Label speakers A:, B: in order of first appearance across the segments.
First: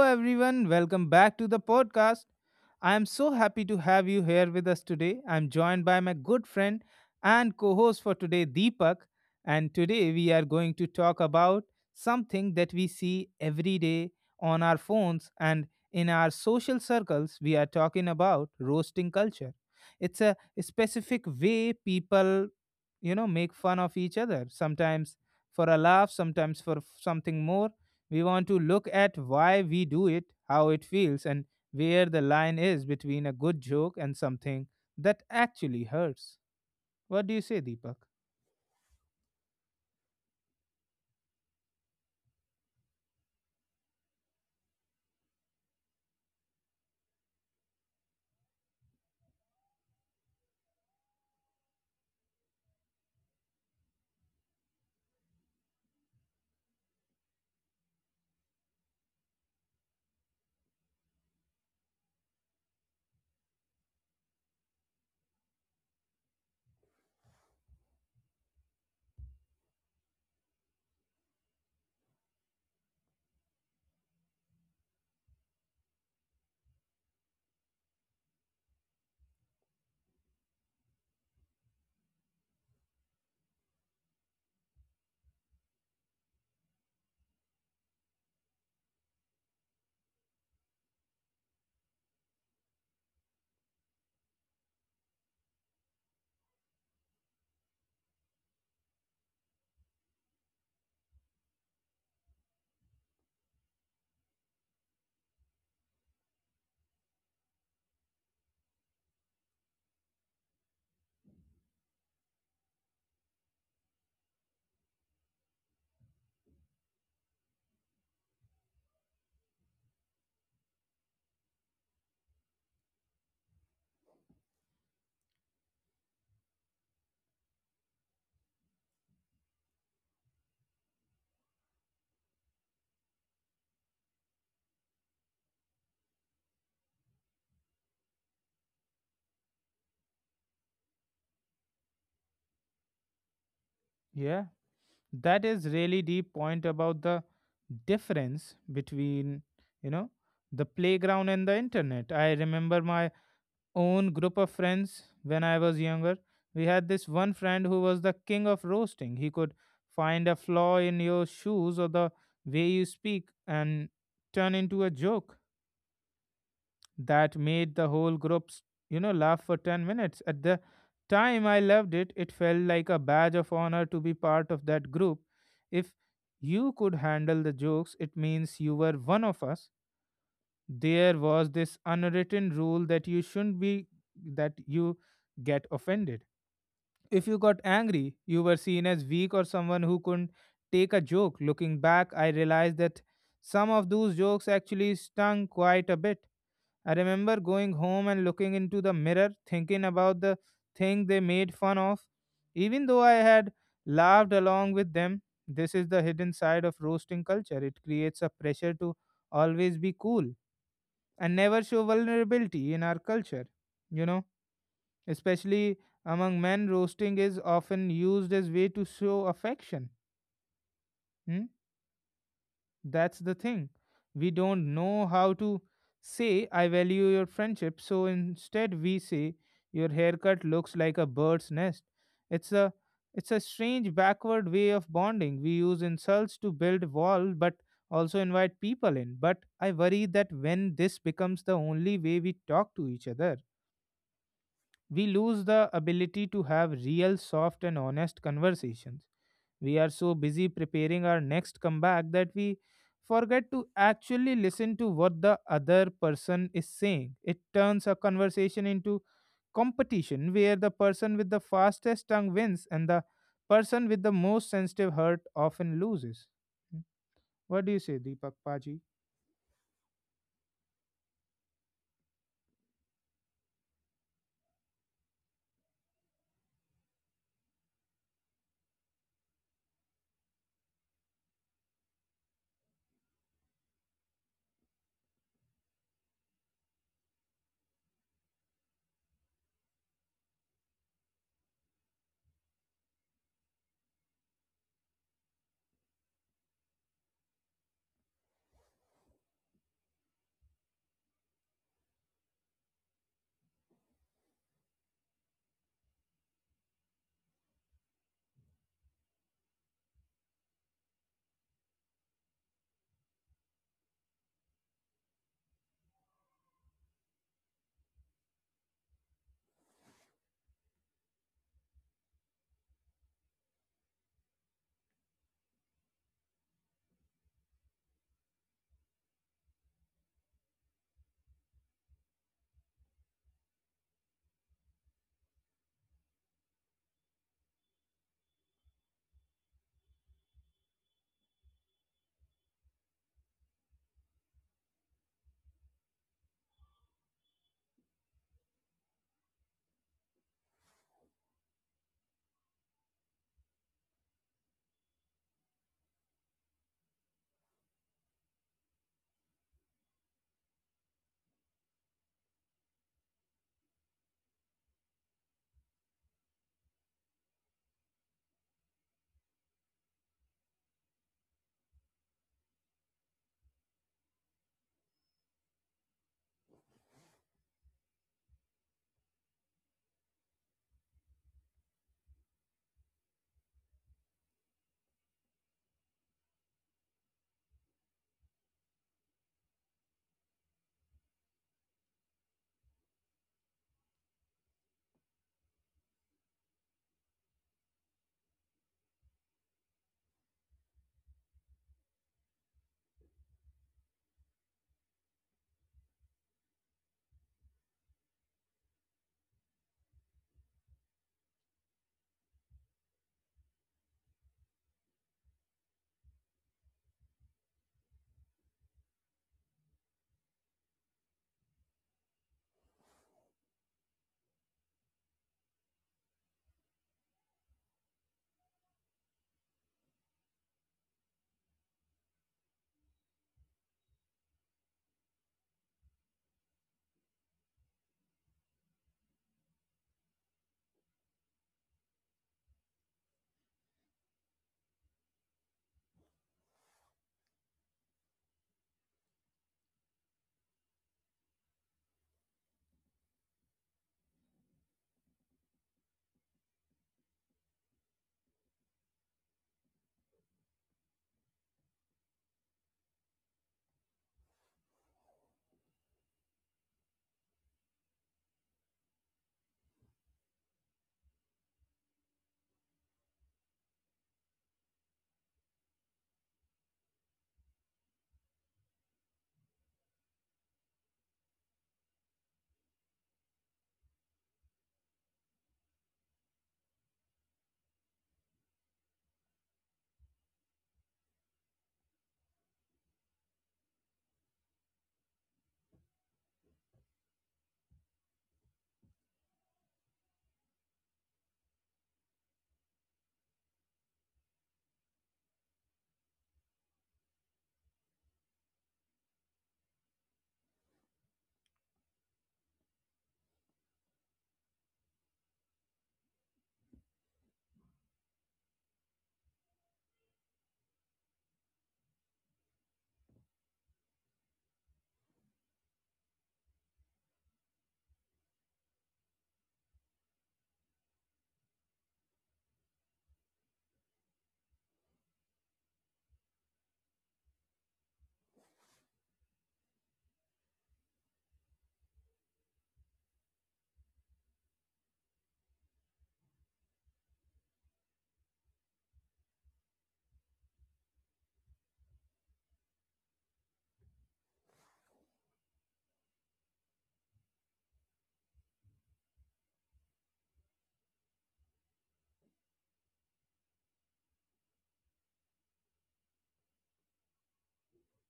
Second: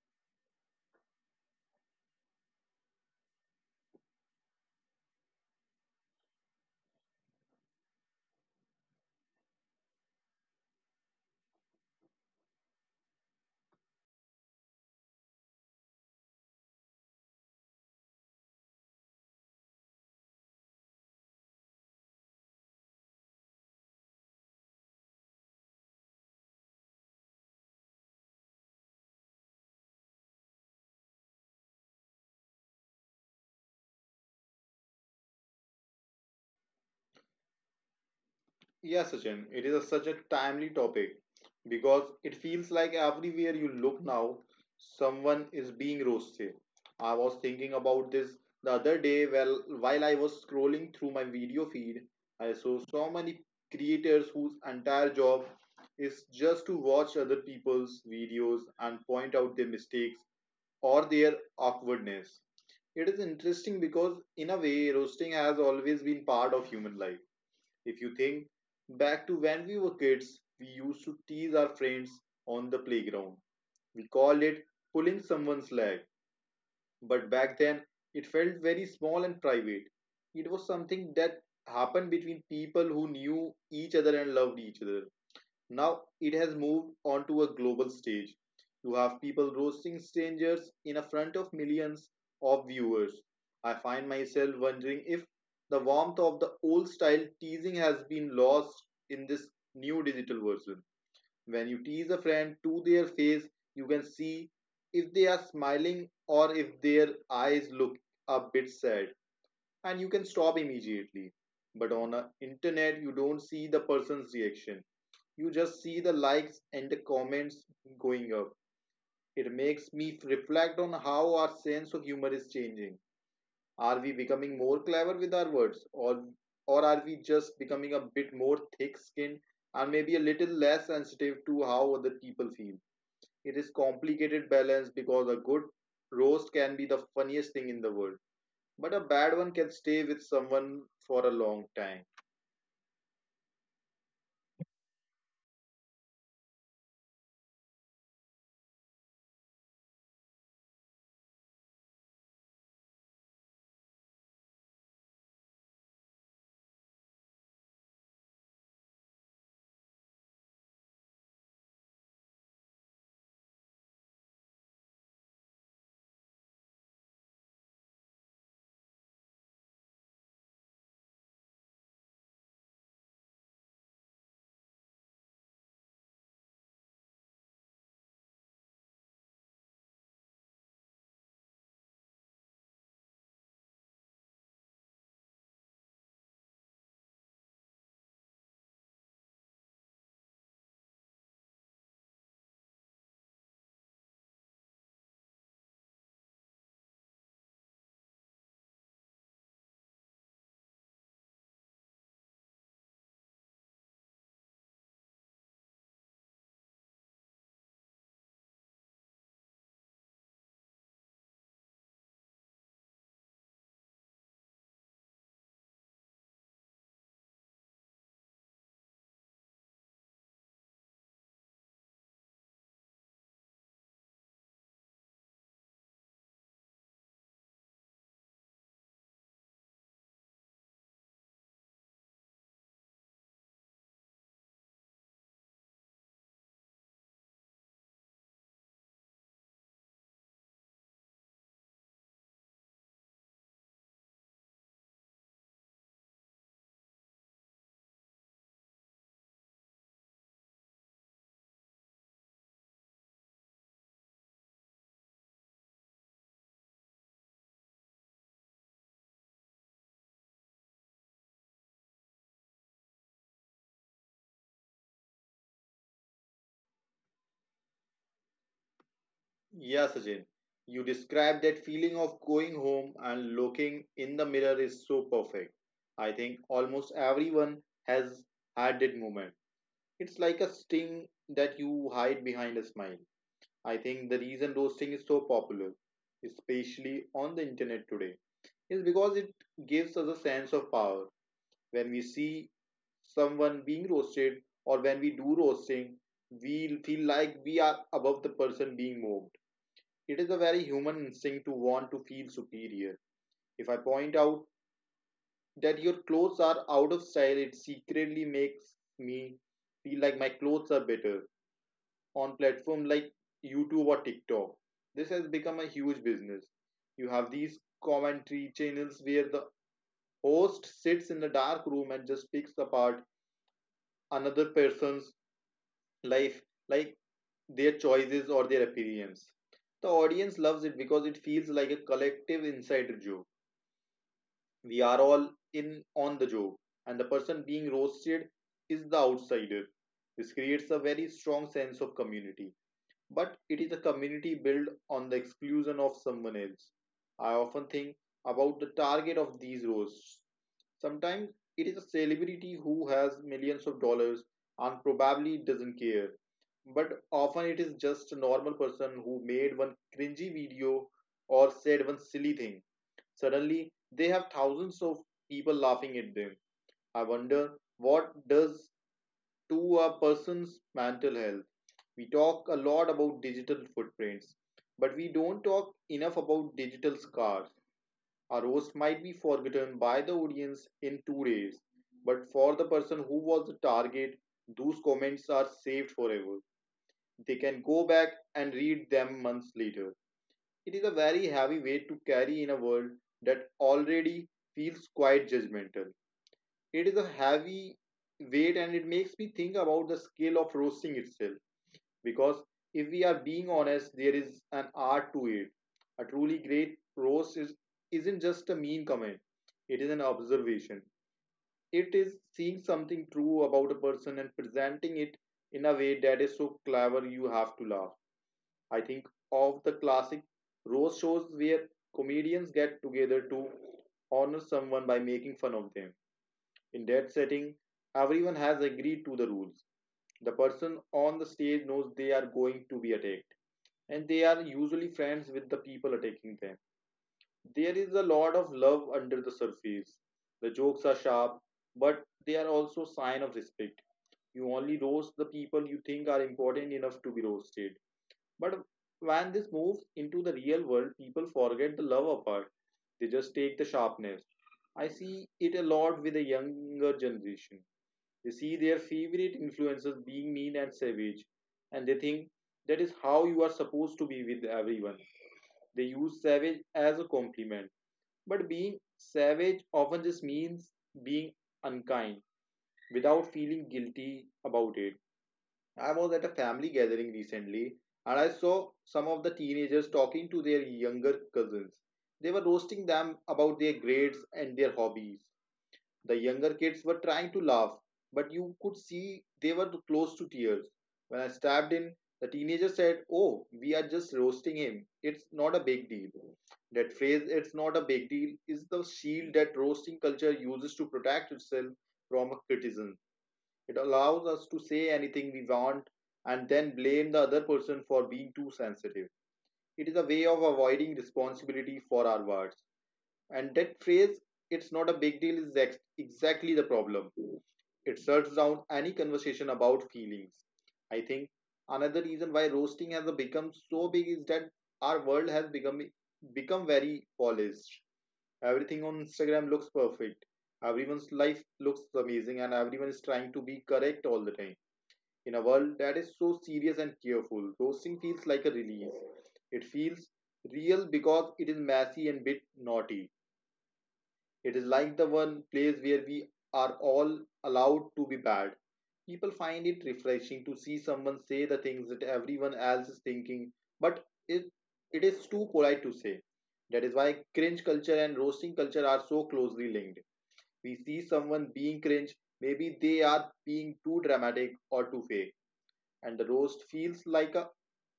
A: everyone. Welcome back to the podcast. I am so happy to have you here with us today. I'm joined by my good friend and co host for today, Deepak. And today we are going to talk about something that we see every day on our phones and in our social circles. We are talking about roasting culture. It's a specific way people, you know, make fun of each other. Sometimes for a laugh, sometimes for something more. We want to look at why we do it, how it feels, and where the line is between a good joke and something that actually hurts. What do you say, Deepak?
B: Yeah, Sachin, such a timely topic because it feels like everywhere you look now, someone is being roasted. I was thinking about this the other day, well, while I was scrolling through my video feed. I saw so many creators whose entire job is just to watch other people's videos and point out their mistakes or their awkwardness. It is interesting because, in a way, roasting has always been part of human life. If you think back to when we were kids, we used to tease our friends on the playground. We called it pulling someone's leg, but back then it felt very small and private. It was something that happened between people who knew each other and loved each other. Now it has moved onto a global stage. You have people roasting strangers in front of millions of viewers. I find myself wondering if the warmth of the old style teasing has been lost in this new digital version. When you tease a friend to their face, you can see if they are smiling or if their eyes look a bit sad, and you can stop immediately. But on the internet, you don't see the person's reaction, you just see the likes and the comments going up. It makes me reflect on how our sense of humor is changing. Are we becoming more clever with our words, or are we just becoming a bit more thick-skinned and maybe a little less sensitive to how other people feel? It is complicated balance because a good roast can be the funniest thing in the world, but a bad one can stay with someone for a long time.
A: Yeah, that is really deep point about the difference between, you know, the playground and the internet. I remember my own group of friends when I was younger. We had this one friend who was the king of roasting. He could find a flaw in your shoes or the way you speak and turn into a joke that made the whole group, you know, laugh for 10 minutes. At the time I loved it, it felt like a badge of honor to be part of that group. If you could handle the jokes, it means you were one of us. There was this unwritten rule that you shouldn't be that you get offended. If you got angry, you were seen as weak or someone who couldn't take a joke. Looking back, I realized that some of those jokes actually stung quite a bit. I remember going home and looking into the mirror, thinking about the thing they made fun of, even though I had laughed along with them. This is the hidden side of roasting culture. It creates a pressure to always be cool and never show vulnerability in our culture. You know, especially among men, roasting is often used as way to show affection. Hmm? That's the thing. We don't know how to say I value your friendship, so instead we say your haircut looks like a bird's nest. It's a it's a strange backward way of bonding. We use insults to build walls, but also invite people in. But I worry that when this becomes the only way we talk to each other, we lose the ability to have real, soft, and honest conversations. We are so busy preparing our next comeback that we forget to actually listen to what the other person is saying. It turns a conversation into competition where the person with the fastest tongue wins and the person with the most sensitive heart often loses. Hmm. What do you say, Deepak Paji?
B: Yeah, Sachin, you described that feeling of going home and looking in the mirror is so perfect. I think almost everyone has had that moment. It's like a sting that you hide behind a smile. I think the reason roasting is so popular, especially on the internet today, is because it gives us a sense of power. When we see someone being roasted or when we do roasting, we feel like we are above the person being mocked. It is a very human instinct to want to feel superior. If I point out that your clothes are out of style, it secretly makes me feel like my clothes are better. On platforms like YouTube or TikTok, this has become a huge business. You have these commentary channels where the host sits in the dark room and just picks apart another person's life, like their choices or their appearance. The audience loves it because it feels like a collective insider joke. We are all in on the job, and the person being roasted is the outsider. This creates a very strong sense of community, but it is a community built on the exclusion of someone else. I often think about the target of these roasts. Sometimes it is a celebrity who has millions of dollars and probably doesn't care, but often it is just a normal person who made one cringy video or said one silly thing. Suddenly, they have thousands of people laughing at them. I wonder what does to a person's mental health. We talk a lot about digital footprints, but we don't talk enough about digital scars. A roast might be forgotten by the audience in 2 days, but for the person who was the target, those comments are saved forever. They can go back and read them months later. It is a very heavy weight to carry in a world that already feels quite judgmental. It is a heavy weight, and it makes me think about the scale of roasting itself, because if we are being honest, there is an art to it. A truly great isn't just a mean comment, it is an observation. It is seeing something true about a person and presenting it in a way that is so clever you have to laugh. I think of the classic roast shows where comedians get together to honor someone by making fun of them. In that setting, everyone has agreed to the rules. The person on the stage knows they are going to be attacked, and they are usually friends with the people attacking them. There is a lot of love under the surface. The jokes are sharp, but they are also a sign of respect. You only roast the people you think are important enough to be roasted. But when this moves into the real world, people forget the lover part. They just take the sharpness. I see it a lot with the younger generation. They see their favorite influencers being mean and savage, and they think that is how you are supposed to be with everyone. They use savage as a compliment, but being savage often just means being unkind without feeling guilty about it. I was at a family gathering recently and I saw some of the teenagers talking to their younger cousins. They were roasting them about their grades and their hobbies. The younger kids were trying to laugh, but you could see they were close to tears. When I stepped in, the teenager said, "Oh, we are just roasting him. It's not a big deal." That phrase, it's not a big deal, is the shield that roasting culture uses to protect itself from criticism. It allows us to say anything we want and then blame the other person for being too sensitive. It is a way of avoiding responsibility for our words. And that phrase, it's not a big deal, is exactly the problem. It shuts down any conversation about feelings. I think another reason why roasting has become so big is that our world has become very polished. Everything on Instagram looks perfect. Everyone's life looks amazing, and everyone is trying to be correct all the time. In a world that is so serious and cheerful, roasting feels like a release. It feels real because it is messy and bit naughty. It is like the one place where we are all allowed to be bad. People find it refreshing to see someone say the things that everyone else is thinking, but it is too polite to say. That is why cringe culture and roasting culture are so closely linked. We see someone being cringe, maybe they are being too dramatic or too fake, and the roast feels like a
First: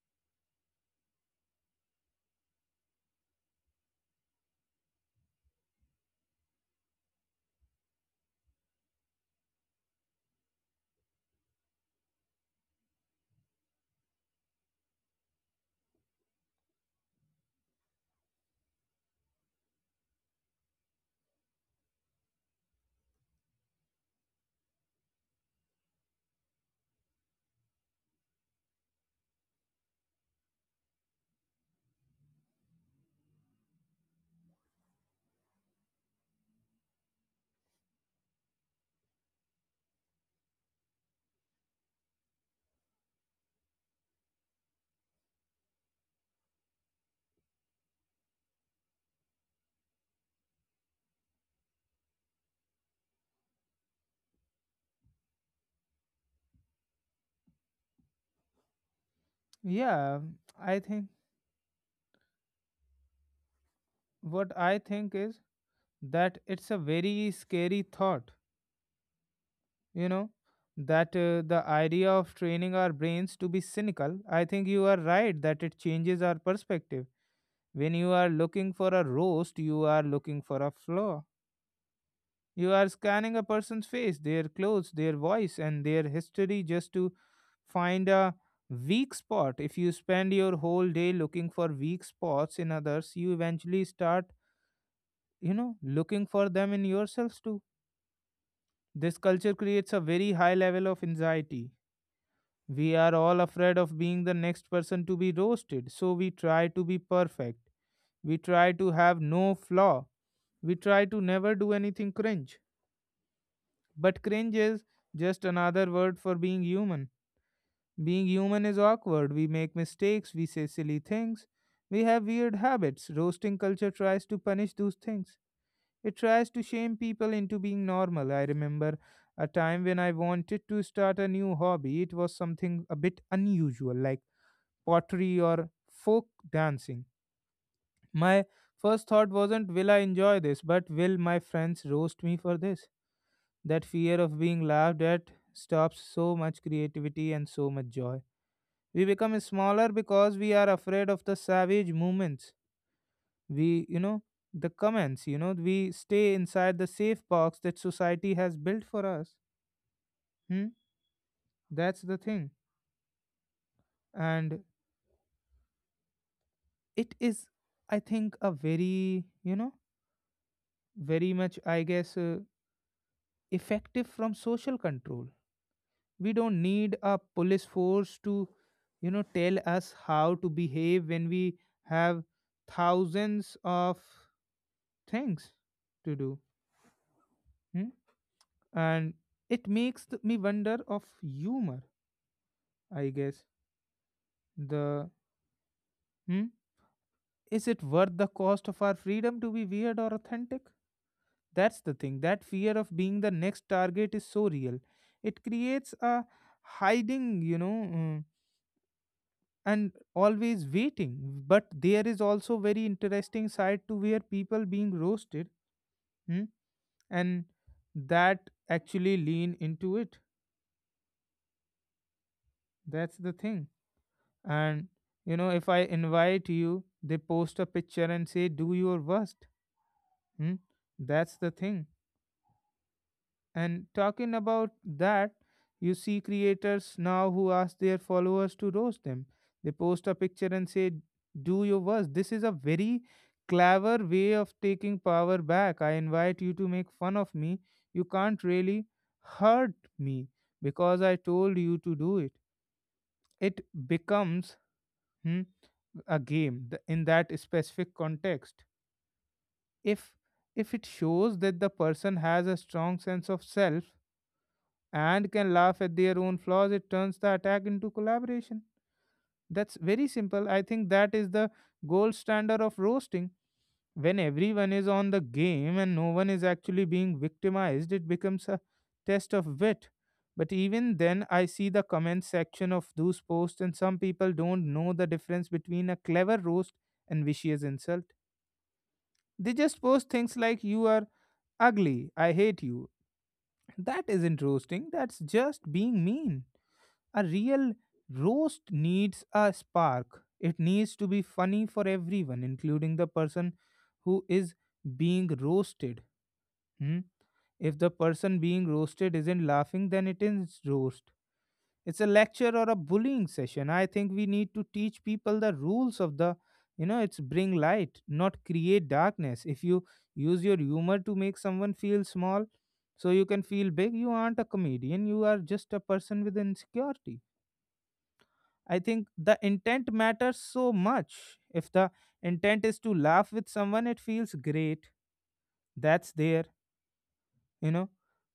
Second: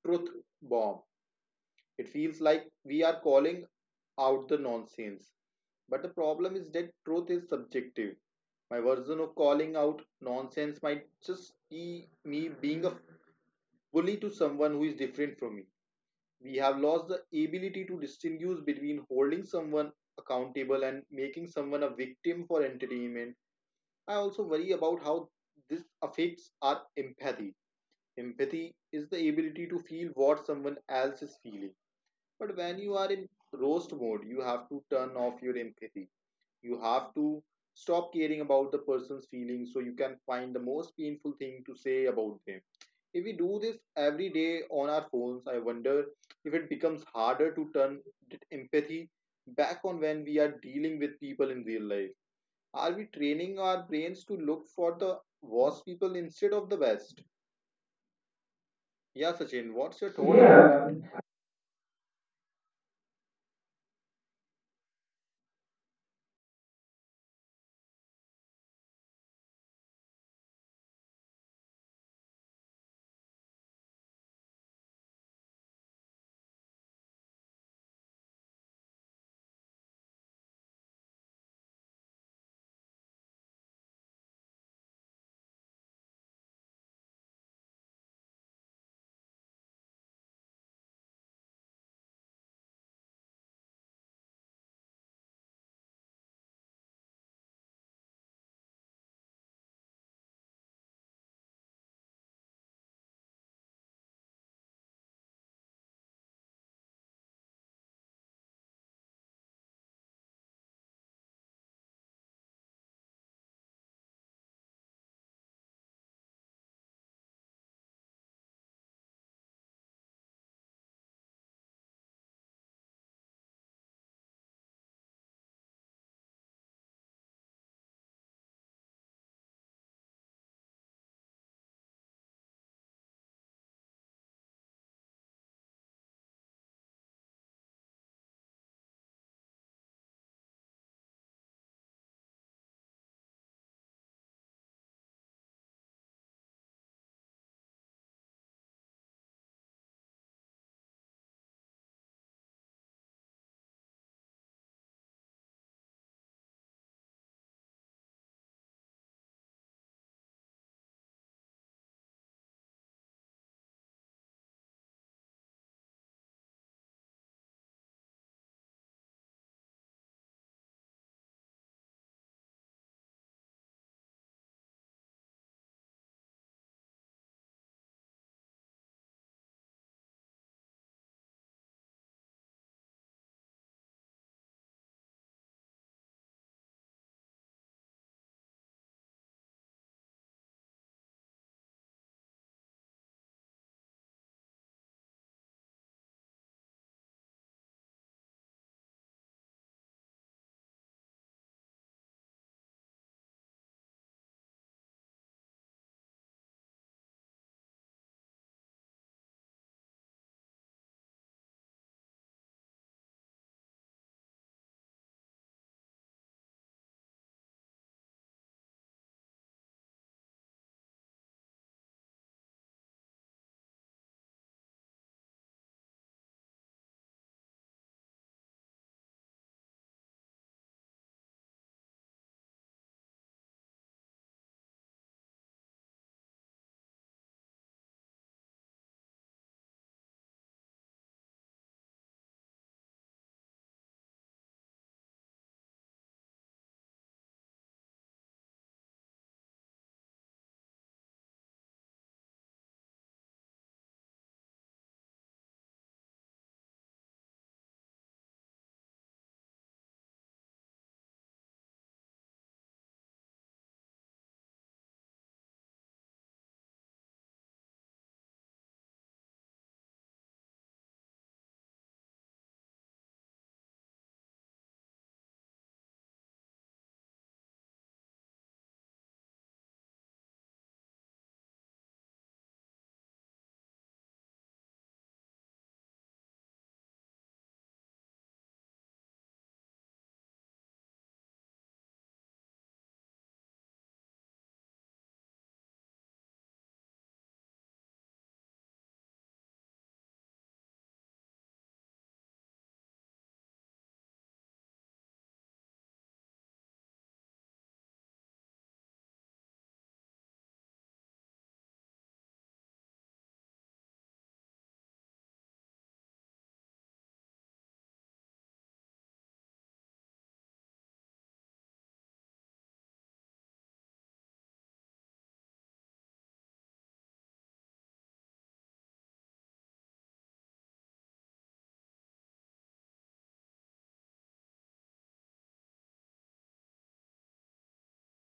B: truth bomb. It feels like we are calling out the nonsense. But the problem is that truth is subjective. My version of calling out nonsense might just be me being a bully to someone who is different from me. We have lost the ability to distinguish between holding someone accountable and making someone a victim for entertainment. I also worry about how this affects our empathy. Empathy is the ability to feel what someone else is feeling. But when you are in roast mode, you have to turn off your empathy. You have to stop caring about the person's feelings so you can find the most painful thing to say about them. If we do this every day on our phones, I wonder if it becomes harder to turn empathy back on when we are dealing with people in real life. Are we training our brains to look for the worst people instead of the best? Yeah, Sachin, what's your
A: Yeah,
B: thought?
A: I
B: Yeah.
A: think what I think is that it's a very scary thought, you know, that the idea of training our brains to be cynical. I think you are right that it changes our perspective. When you are looking for a roast, you are looking for a flaw. You are scanning a person's face, their clothes, their voice and their history just to find a weak spot. If you spend your whole day looking for weak spots in others, you eventually start, you know, looking for them in yourselves too. This culture creates a very high level of anxiety. We are all afraid of being the next person to be roasted, so we try to be perfect. We try to have no flaw. We try to never do anything cringe. But cringe is just another word for being human. Being human is awkward. We make mistakes, we say silly things, we have weird habits. Roasting culture tries to punish those things. It tries to shame people into being normal. I remember a time when I wanted to start a new hobby. It was something a bit unusual, like pottery, or folk dancing. My first thought wasn't, will I enjoy this, but will my friends roast me for this? That fear of being laughed at stops so much creativity and so much joy. We become smaller because we are afraid of the savage movements. We, you know, the comments, you know, we stay inside the safe box that society has built for us. Hmm? That's the thing. And it is, I think, a very, you know, very much, I guess, effective from social control. We don't need a police force to, you know, tell us how to behave when we have thousands of things to do. Hmm? And it makes me wonder of humor, I guess. The hmm? Is it worth the cost of our freedom to be weird or authentic? That's the thing. That fear of being the next target is so real. It creates a hiding, you know. uh, and always waiting, but there is also very interesting side to where people being roasted, hmm, and that actually lean into it. That's the thing. And, you know, if I invite you, they post a picture and say do your worst. Hmm? That's the thing. And talking about that, you see creators now who ask their followers to roast them. They post a picture and say, Do your worst. This is a very clever way of taking power back. I invite you to make fun of me. You can't really hurt me because I told you to do it. It becomes, hmm, a game in that specific context. If if it shows that the person has a strong sense of self and can laugh at their own flaws, it turns the attack into collaboration. That's very simple. I think that is the gold standard of roasting. When everyone is on the game and no one is actually being victimized, it becomes a test of wit. But even then, I see the comment section of those posts, and some people don't know the difference between a clever roast and vicious insult. They just post things like, You are ugly, I hate you. That isn't roasting, that's just being mean. A real roast needs a spark. It needs to be funny for everyone, including the person who is being roasted. Hmm? If the person being roasted isn't laughing, then it is roast. It's a lecture or a bullying session. I think we need to teach people the rules of the, you know, it's bring light, not create darkness. If you use your humor to make someone feel small so you can feel big, you aren't a comedian, you are just a person with insecurity. I think the intent matters so much. If the intent is to laugh with someone, it feels great. That's there, you know.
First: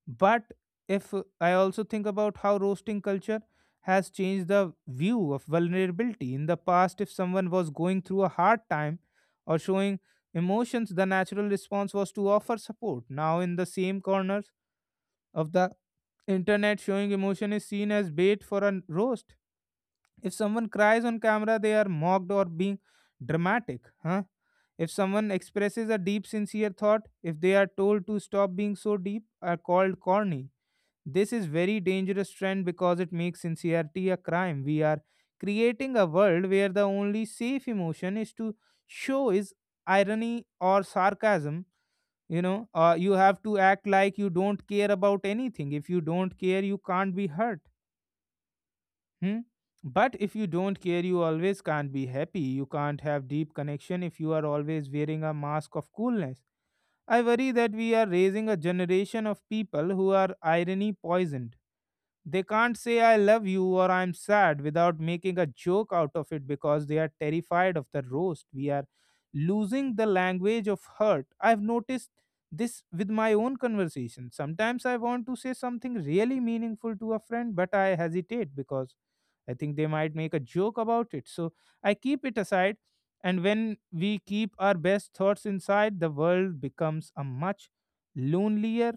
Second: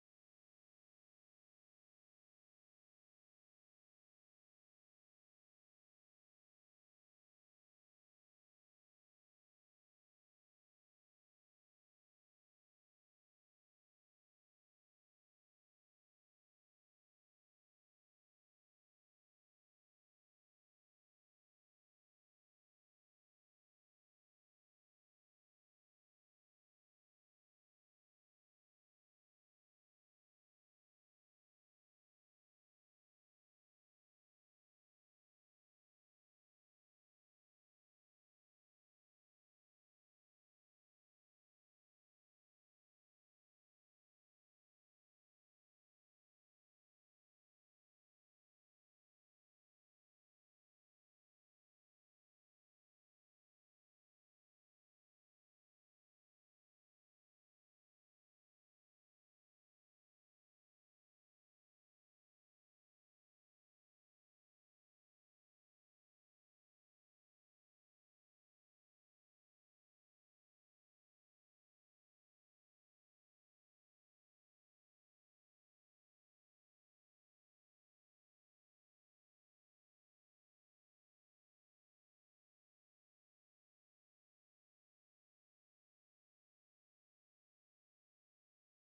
A: But if I also think about how roasting culture has changed the view of vulnerability. In the past, if someone was going through a hard time or showing emotions, the natural response was to offer support. Now, in the same corners of the internet, showing emotion is seen as bait for a roast. If someone cries on camera, they are mocked or being dramatic, huh? If someone expresses a deep, sincere thought, if they are told to stop being so deep, are called corny. This is very dangerous trend because it makes sincerity a crime. We are creating a world where the only safe emotion is to show is irony or sarcasm. You know, you have to act like you don't care about anything. If you don't care, you can't be hurt. Hmm? But if you don't care, you always can't be happy. You can't have deep connection if you are always wearing a mask of coolness. I worry that we are raising a generation of people who are irony poisoned. They can't say I love you or I'm sad without making a joke out of it because they are terrified of the roast. We are losing the language of hurt. I've noticed this with my own conversation. Sometimes I want to say something really meaningful to a friend, but I hesitate because I think they might make a joke about it. So I keep it aside. And when we keep our best thoughts inside, the world becomes a much lonelier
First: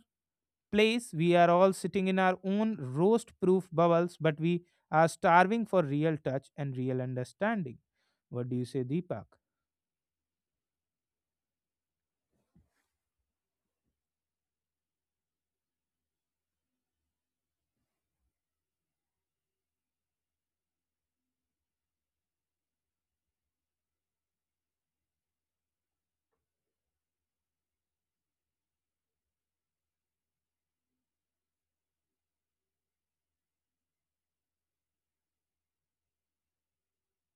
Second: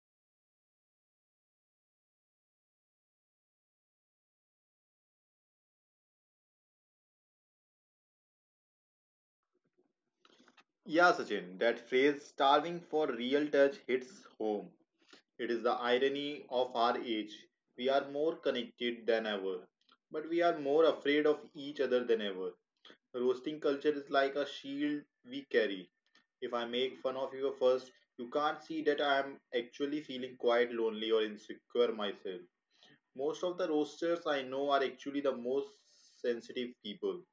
A: place. We are all sitting in our own roast proof bubbles, but we are starving for real touch and real understanding. What do you say, Deepak?
B: Yeah, Sachin, that phrase starving for real touch hits home. It is the irony of our age. We are more connected than ever, but we are more afraid of each other than ever. Roasting culture is like a shield we carry. If I make fun of you first, you can't see that I am actually feeling quite lonely or insecure myself. Most of the roasters I know are actually the most sensitive people.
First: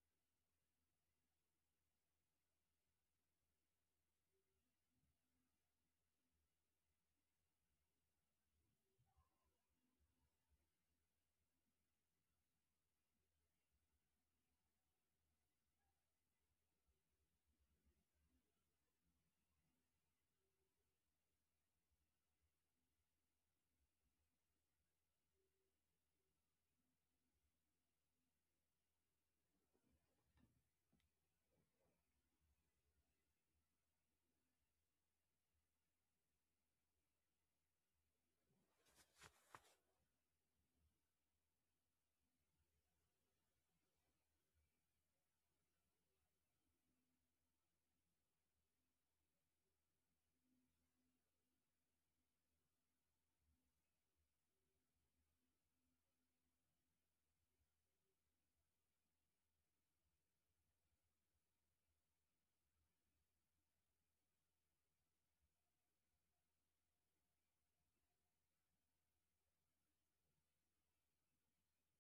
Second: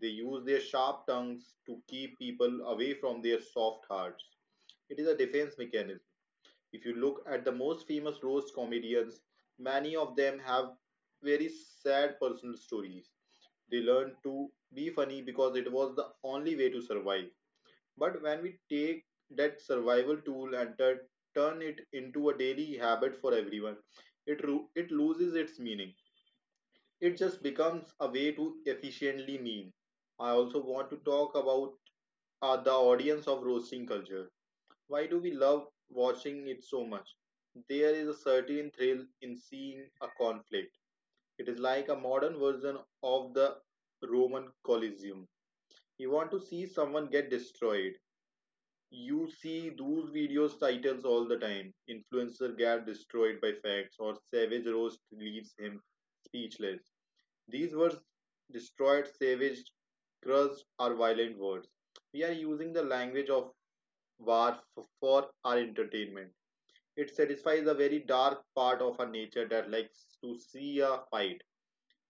B: They use their sharp tongues to keep people away from their soft hearts. It is a defense mechanism. If you look at the most famous roast comedians, many of them have very sad personal stories. They learned to be funny because it was the only way to survive. But when we take that survival tool and turn it into a daily habit for everyone, it loses its meaning. It just becomes a way to efficiently meme. I also want to talk about the audience of roasting culture. Why do we love watching it so much? There is a certain thrill in seeing a conflict. It is like a modern version of the Roman Colosseum. You want to see someone get destroyed. You see those videos titles all the time. Influencer get destroyed by facts or savage roast leaves him speechless. These words destroyed, savaged, crushed are violent words. We are using the language of war for our entertainment. It satisfies a very dark part of our nature that likes to see a fight.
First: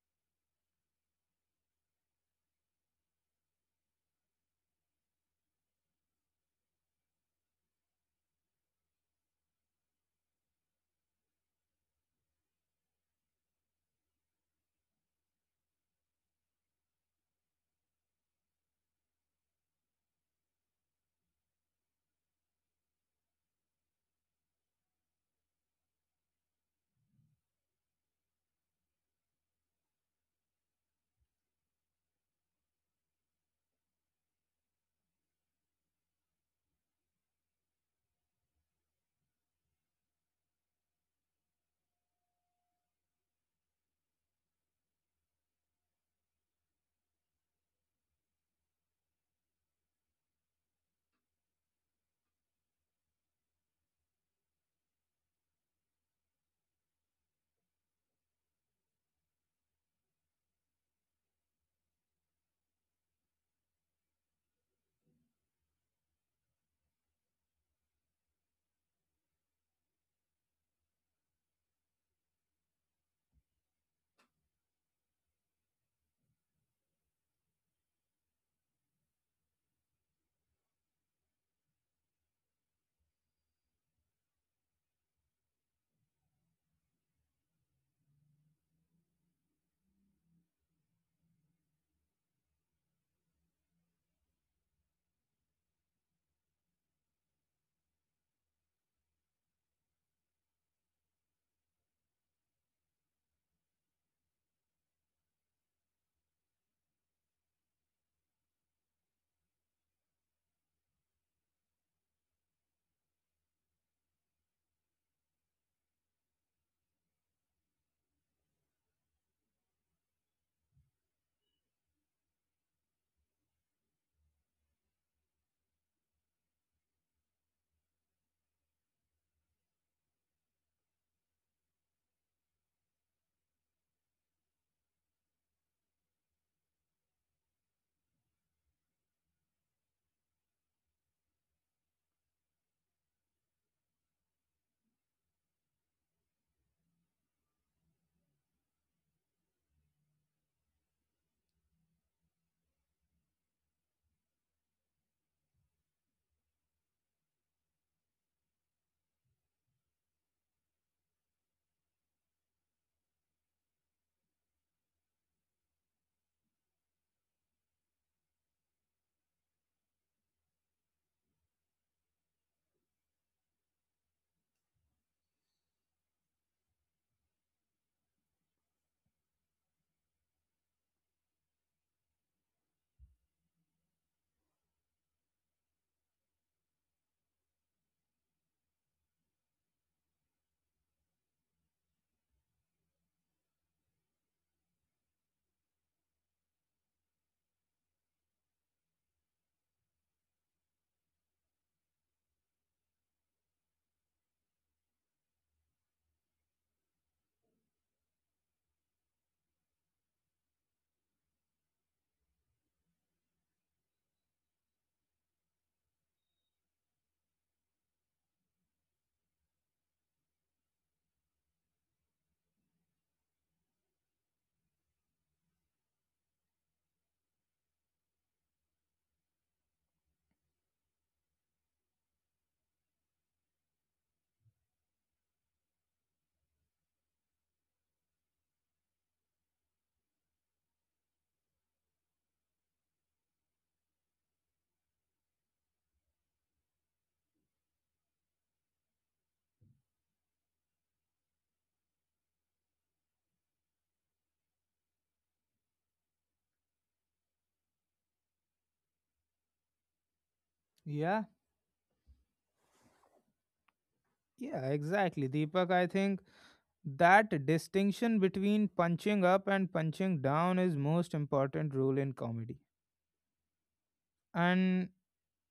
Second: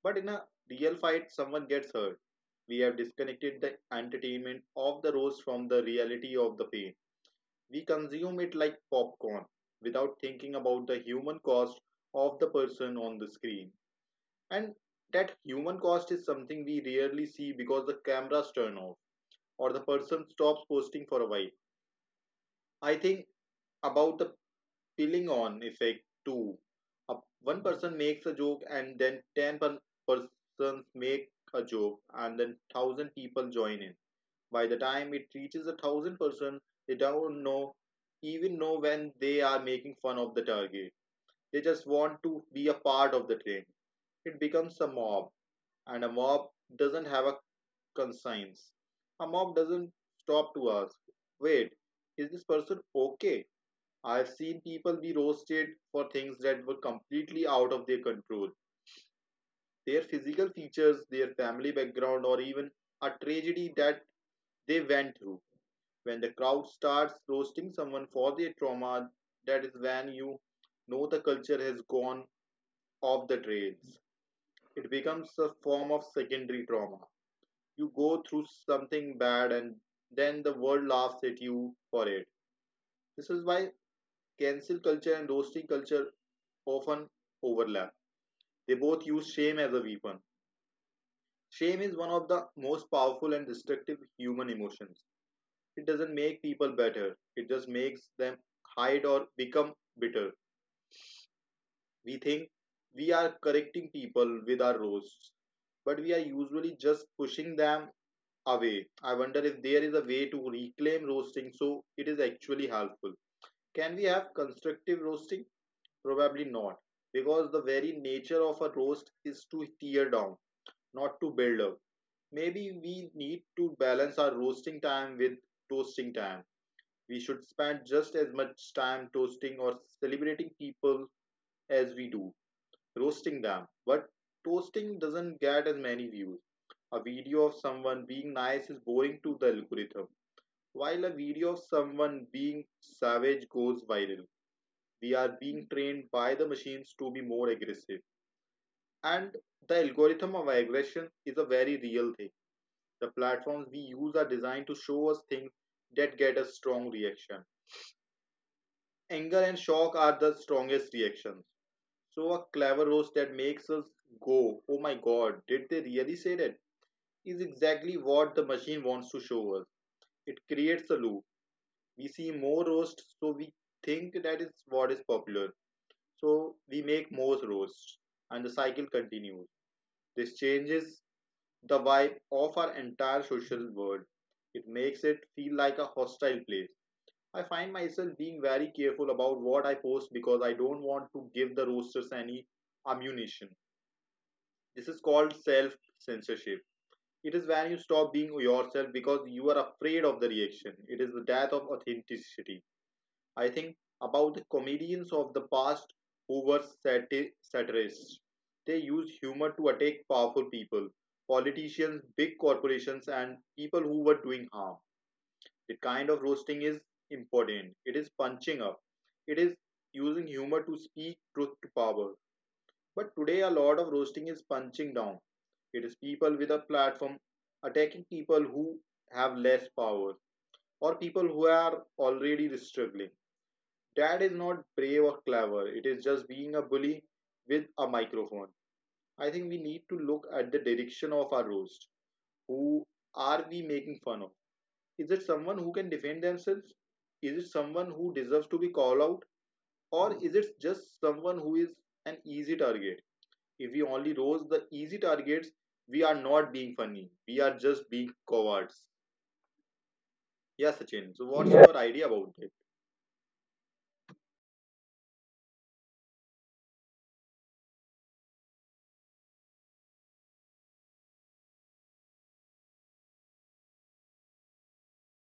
B: But in a real fight, someone gets hurt. We have disconnected the entertainment of the roast from the reality of the pain. We consume it like popcorn without thinking about the human cost of the person on the screen. And that human cost is something we rarely see because the cameras turn off or the person stops posting for a while. I think about the piling on effect too. Uh, One person makes a joke and then persons make a joke and then 1,000 people join in. By the time it reaches a 1,000th person, they don't know even know when they are making fun of the target. They just want to be a part of the trend. It becomes a mob, and a mob doesn't have a conscience. A mob doesn't stop to ask, wait, is this person okay? I've seen people be roasted for things that were completely out of their control: their physical features, their family background, or even a tragedy that they went through. When the crowd starts roasting someone for their trauma, that is when you know the culture has gone off the trails. It becomes a form of secondary trauma. You go through something bad and then the world laughs at you for it. This is why cancel culture and roasting culture often overlap. They both use shame as a weapon. Shame is one of the most powerful and destructive human emotions. It doesn't make people better, it just makes them hide or become bitter. We think we are correcting people with our roasts, but we are usually just pushing them away. I wonder if there is a way to reclaim roasting so it is actually helpful. Can we have constructive roasting? Probably not, because the very nature of a roast is to tear down, not to build up. Maybe we need to balance our roasting time with toasting time. We should spend just as much time toasting or celebrating people as we do roasting them, but toasting doesn't get as many views. A video of someone being nice is boring to the algorithm. While a video of someone being savage goes viral, we are being trained by the machines to be more aggressive. And the algorithm of aggression is a very real thing. The platforms we use are designed to show us things that get a strong reaction. Anger and shock are the strongest reactions. So, a clever roast that makes us go, "Oh my god, did they really say that?" is exactly what the machine wants to show us. It creates a loop. We see more roasts, so we think that is what is popular. So we make more roasts, and the cycle continues. This changes the vibe of our entire social world. It makes it feel like a hostile place. I find myself being very careful about what I post because I don't want to give the roasters any ammunition. This is called self censorship. It is when you stop being yourself because you are afraid of the reaction. It is the death of authenticity. I think about the comedians of the past who were satirists. They used humor to attack powerful people, politicians, big corporations, and people who were doing harm. The kind of roasting is important. It is punching up. It is using humor to speak truth to power. But today, a lot of roasting is punching down. It is people with a platform attacking people who have less power or people who are already struggling. Dad is not brave or clever. It is just being a bully with a microphone. I think we need to look at the direction of our roast. Who are we making fun of? Is it someone who can defend themselves? Is it someone who deserves to be called out? Or is it just someone who is an easy target? If we only roast the easy targets, we are not being funny. We are just being cowards. Yeah,
A: Yeah,
B: Sachin. So, what's your idea about it?
A: yeah, exactly. Deepak, I think that distinction between punching up and punching down is most important rule in comedy. And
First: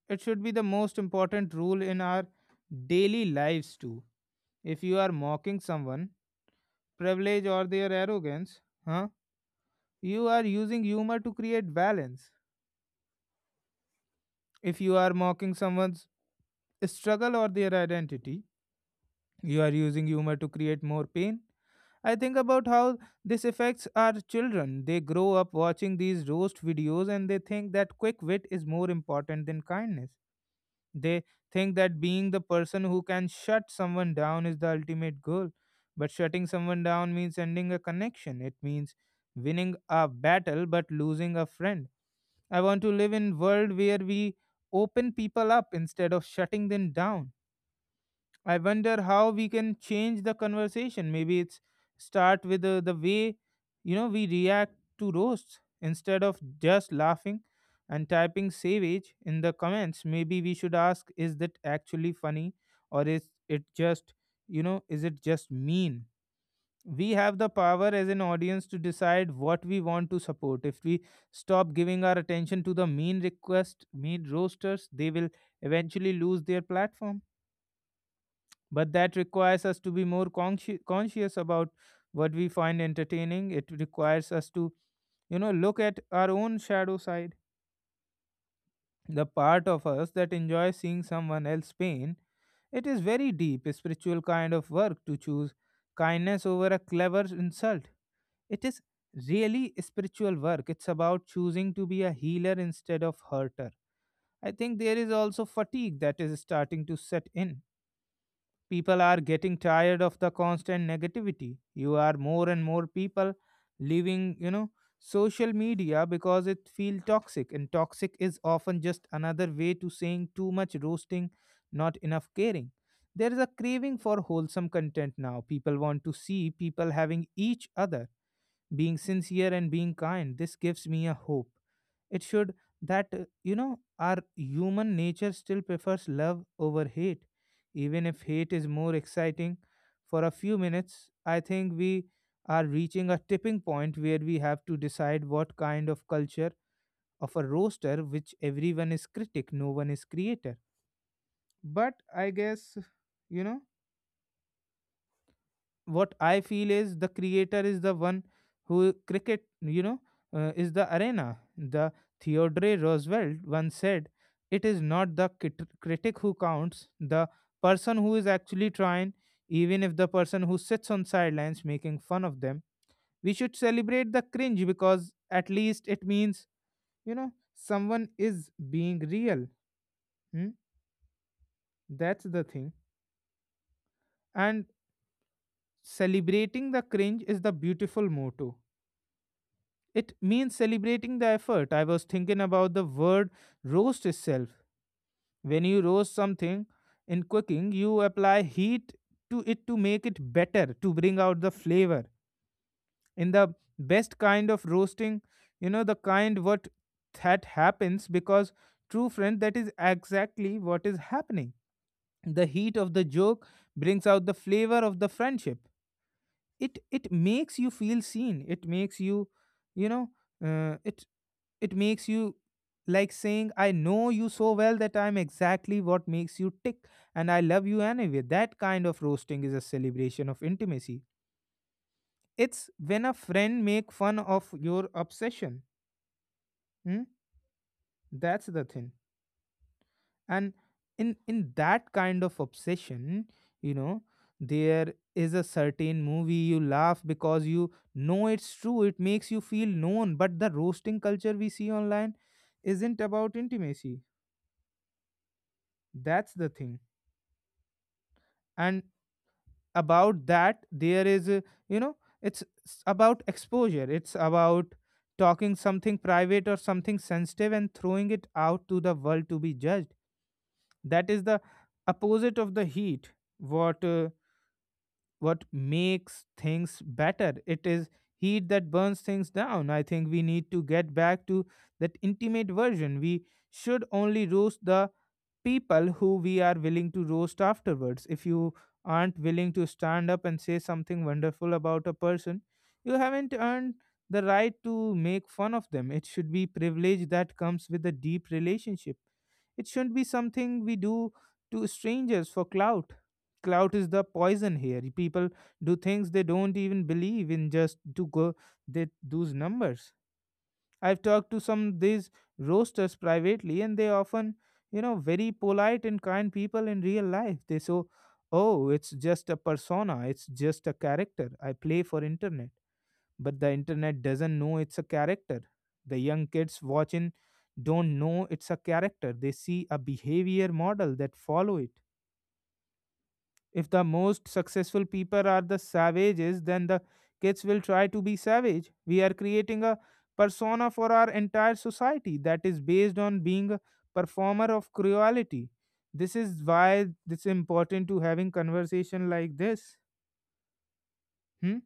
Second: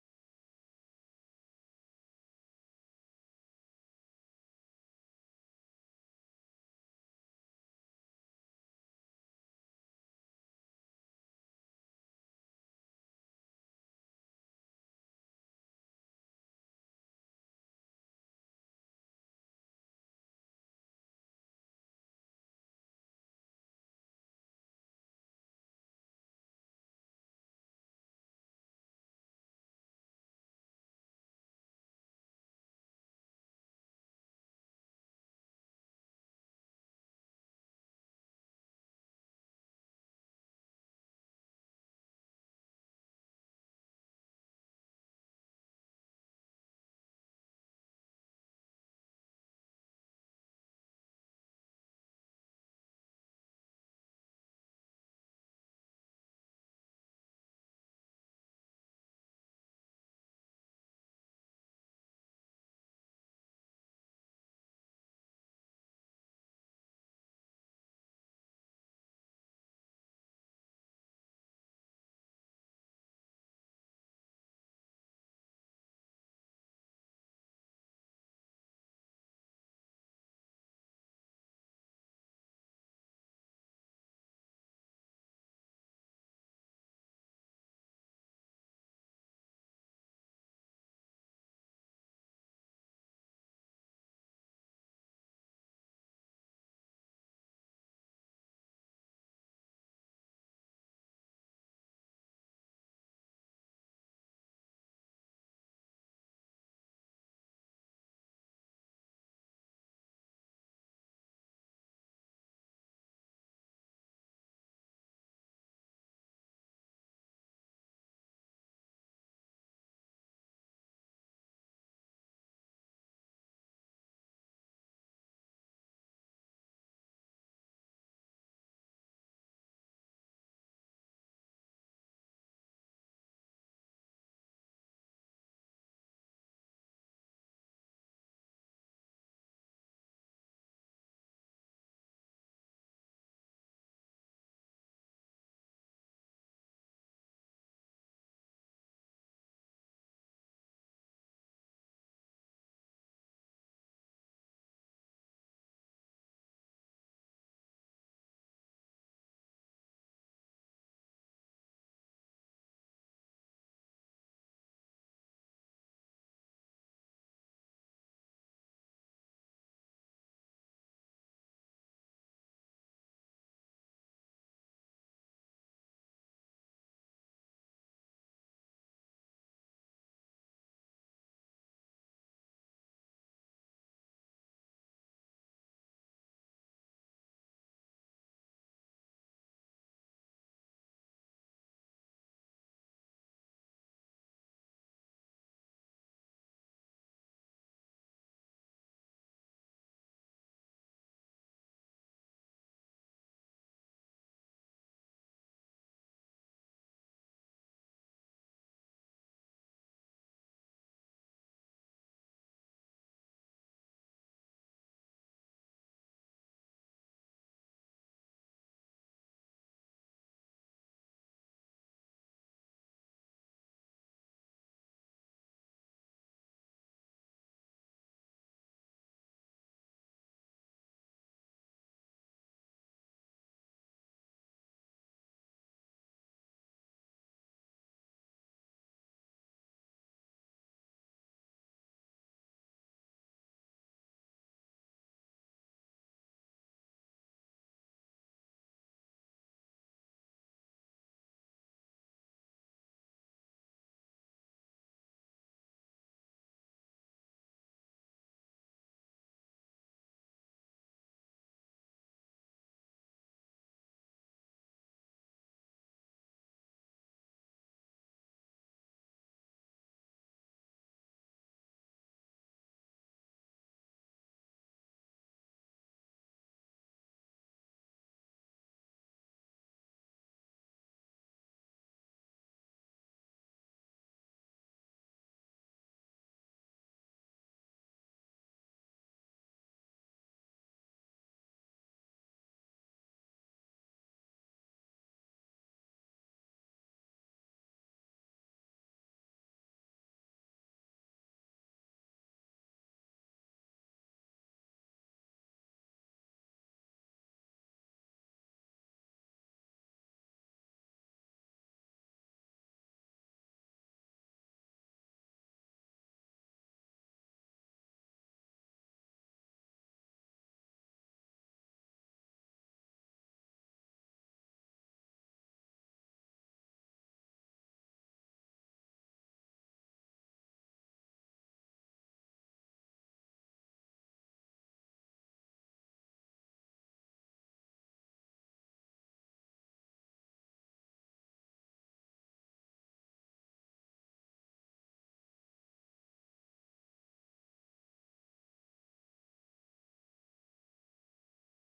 A: it should be the most important rule in our daily lives too. If you are mocking someone, privilege or their arrogance, huh? You are using humor to create balance. If you are mocking someone's struggle or their identity, you are using humor to create more pain. I think about how this affects our children. They grow up watching these roast videos and they think that quick wit is more important than kindness. They think that being the person who can shut someone down is the ultimate goal. But shutting someone down means ending a connection. It means winning a battle but losing a friend. I want to live in world where we open people up instead of shutting them down. I wonder how we can change the conversation. Maybe it's start with the way we react to roasts instead of just laughing and typing savage in the comments. Maybe we should ask, is that actually funny or is it just is it just mean? We have the power as an audience to decide what we want to support. If we stop giving our attention to the mean request mean roasters, they will eventually lose their platform. But that requires us to be more conscious about what we find entertaining. It requires us to look at our own shadow side, the part of us that enjoys seeing someone else pain. It is very deep spiritual kind of work to choose kindness over a clever insult. It is really spiritual work. It's about choosing to be a healer instead of hurter. I think there is also fatigue that is starting to set in. People are getting tired of the constant negativity. You are more and more people leaving, social media because it feels toxic. And toxic is often just another way to saying too much roasting, not enough caring. There is a craving for wholesome content now. People want to see people having each other, being sincere and being kind. This gives me a hope. It should, that our human nature still prefers love over hate, even if hate is more exciting for a few minutes. I think we are reaching a tipping point where we have to decide what kind of culture, of a roaster which everyone is critic, no one is creator. But I guess, you know what I feel is the creator is the one who cricket, is the arena. The Theodore Roosevelt once said, "It is not the critic who counts, the person who is actually trying, even if the person who sits on sidelines making fun of them." We should celebrate the cringe because at least it means, someone is being real. Hmm? That's the thing. And celebrating the cringe is the beautiful motto. It means celebrating the effort. I was thinking about the word roast itself. When you roast something in cooking, you apply heat to it to make it better, to bring out the flavor. In the best kind of roasting, the kind what that happens because true friend, that is exactly what is happening. The heat of the joke brings out the flavor of the friendship. It makes you feel seen. It makes you you know uh, it it makes you, like saying, I know you so well that I'm exactly what makes you tick and I love you anyway. That kind of roasting is a celebration of intimacy. It's when a friend make fun of your obsession. Hmm? That's the thing. And in that kind of obsession, you know there is a certain movie you laugh because you know it's true. It makes you feel known. But the roasting culture we see online isn't about intimacy. That's the thing. And about that, there is a, you know it's about exposure. It's about talking something private or something sensitive and throwing it out to the world to be judged. That is the opposite of the heat, what uh, what makes things better. It is heat that burns things down. I think we need to get back to that intimate version. We should only roast the people who we are willing to roast afterwards. If you aren't willing to stand up and say something wonderful about a person, you haven't earned the right to make fun of them. It should be privilege that comes with a deep relationship. It shouldn't be something we do to strangers for clout. Clout is the poison here. People do things they don't even believe in just to go they, those numbers. I've talked to some these roasters privately, and they often, very polite and kind people in real life. They so, oh, it's just a persona. It's just a character I play for internet, but the internet doesn't know it's a character. The young kids watching don't know it's a character. They see a behavior model that follow it. If the most successful people are the savages, then the kids will try to be savage. We are creating a persona for our entire society that is based on being a performer of cruelty. This is why it's important to having conversation like this. Hmm?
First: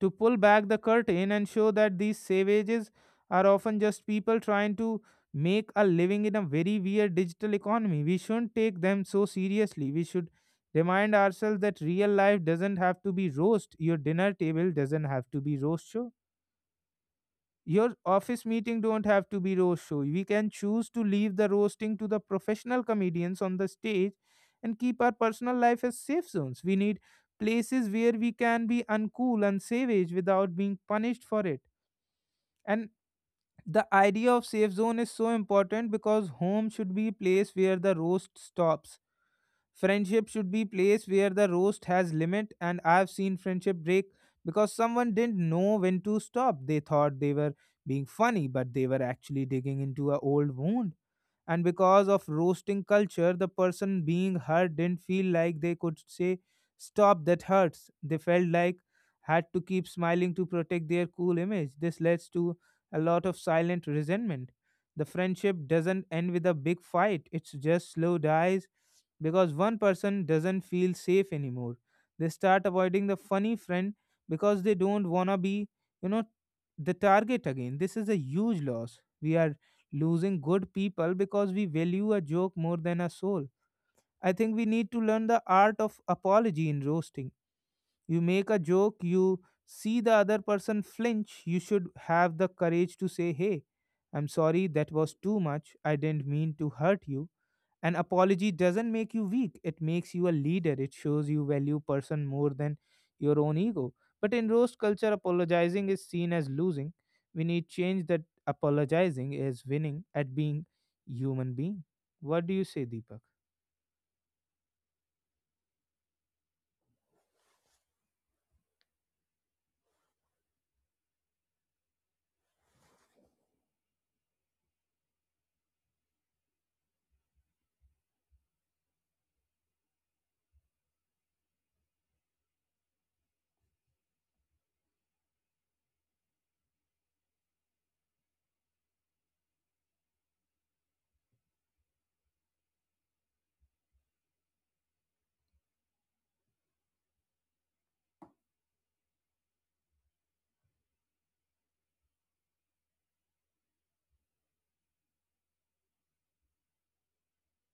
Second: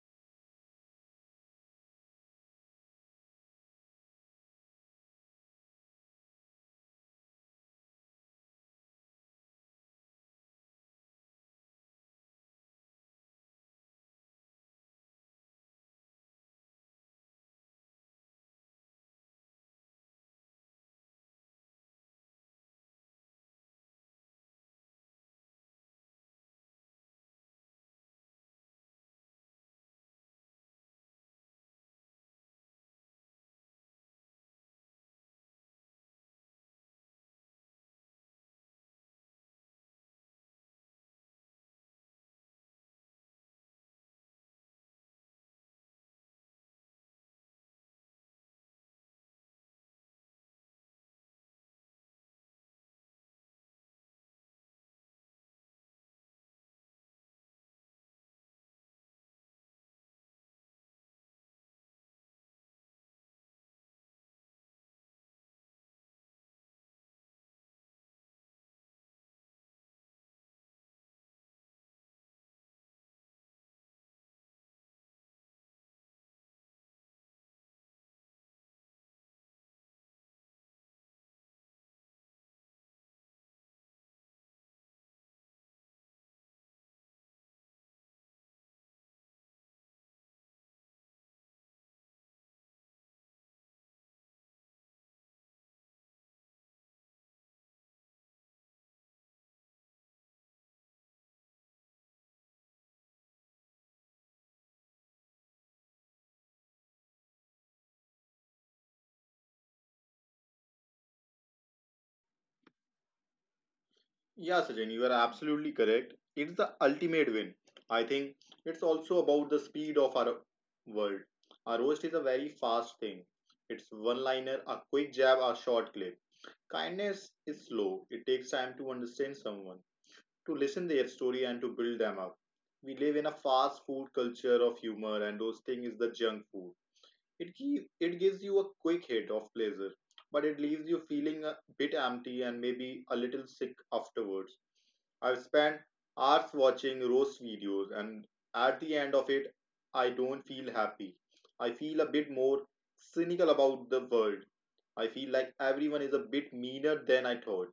A: To pull back the curtain and show that these savages are often just people trying to make a living in a very weird digital economy. We shouldn't take them so seriously. We should remind ourselves that real life doesn't have to be roast. Your dinner table doesn't have to be roast show. Your office meeting don't have to be roast show. We can choose to leave the roasting to the professional comedians on the stage and keep our personal life as safe zones. We need places where we can be uncool and savage without being punished for it. And the idea of safe zone is so important because home should be a place where the roast stops. Friendship should be place where the roast has limit. And I've seen friendship break because someone didn't know when to stop. They thought they were being funny, but they were actually digging into a old wound. And because of roasting culture, the person being hurt didn't feel like they could say stop, that hurts. They felt like had to keep smiling to protect their cool image. This leads to a lot of silent resentment. The friendship doesn't end with a big fight. It's just slow dies because one person doesn't feel safe anymore. They start avoiding the funny friend because they don't wanna be you know the target again. This is a huge loss. We are losing good people because we value a joke more than a soul. I think we need to learn the art of apology in roasting. You make a joke, you see the other person flinch, you should have the courage to say, "Hey, I'm sorry, that was too much. I didn't mean to hurt you." An apology doesn't make you weak, it makes you a leader. It shows you value person more than your own ego. But in roast culture, apologizing is seen as losing. We need change that. Apologizing is winning at being human being. What do you say, Deepak?
B: Yeah, Sachin, you are absolutely correct. It's the ultimate win. I think it's also about the speed of our world. A roast is a very fast thing. It's one liner, a quick jab, a short clip. Kindness is slow. It takes time to understand someone, to listen their story, and to build them up. We live in a fast food culture of humor, and roasting is the junk food. It gives you a quick hit of pleasure, but it leaves you feeling a bit empty and maybe a little sick afterwards. I've spent hours watching roast videos, and at the end of it, I don't feel happy. I feel a bit more cynical about the world. I feel like everyone is a bit meaner than I thought.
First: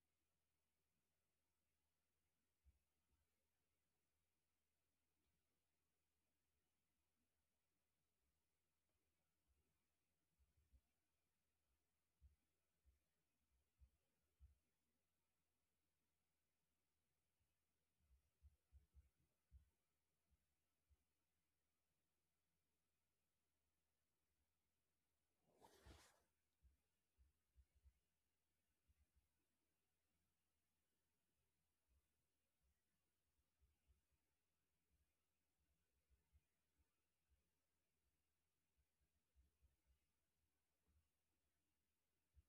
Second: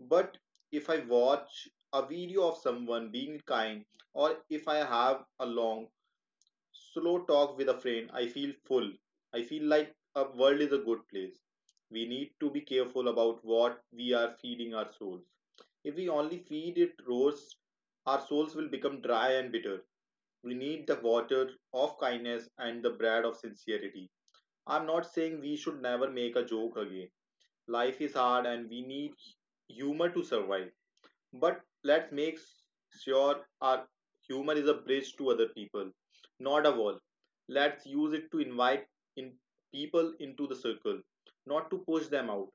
B: But if I watch a video of someone being kind, or if I have a long, slow talk with a friend, I feel full. I feel like a world is a good place. We need to be careful about what we are feeding our souls. If we only feed it roars, our souls will become dry and bitter. We need the water of kindness and the bread of sincerity. I'm not saying we should never make a joke again. Life is hard and we need humor to survive. But let's make sure our humor is a bridge to other people, not a wall. Let's use it to invite in people into the circle, not to push them out.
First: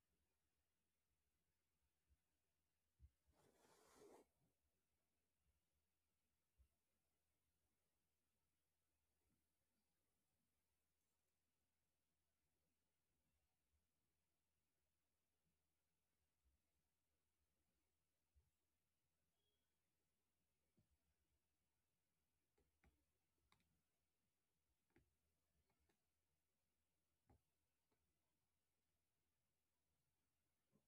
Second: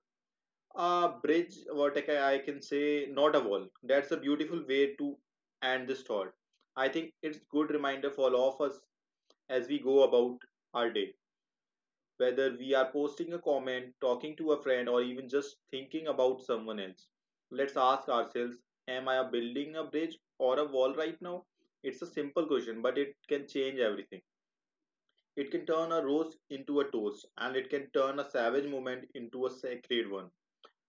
B: A bridge, I can say, not a wall. That's a beautiful way to end this thought. I think it's good reminder for all of us as we go about our day, whether we are posting a comment, talking to a friend, or even just thinking about someone else. Let's ask ourselves, am I building a bridge or a wall right now? It's a simple question, but it can change everything. It can turn a rose into a toast, and it can turn a savage moment into a sacred one.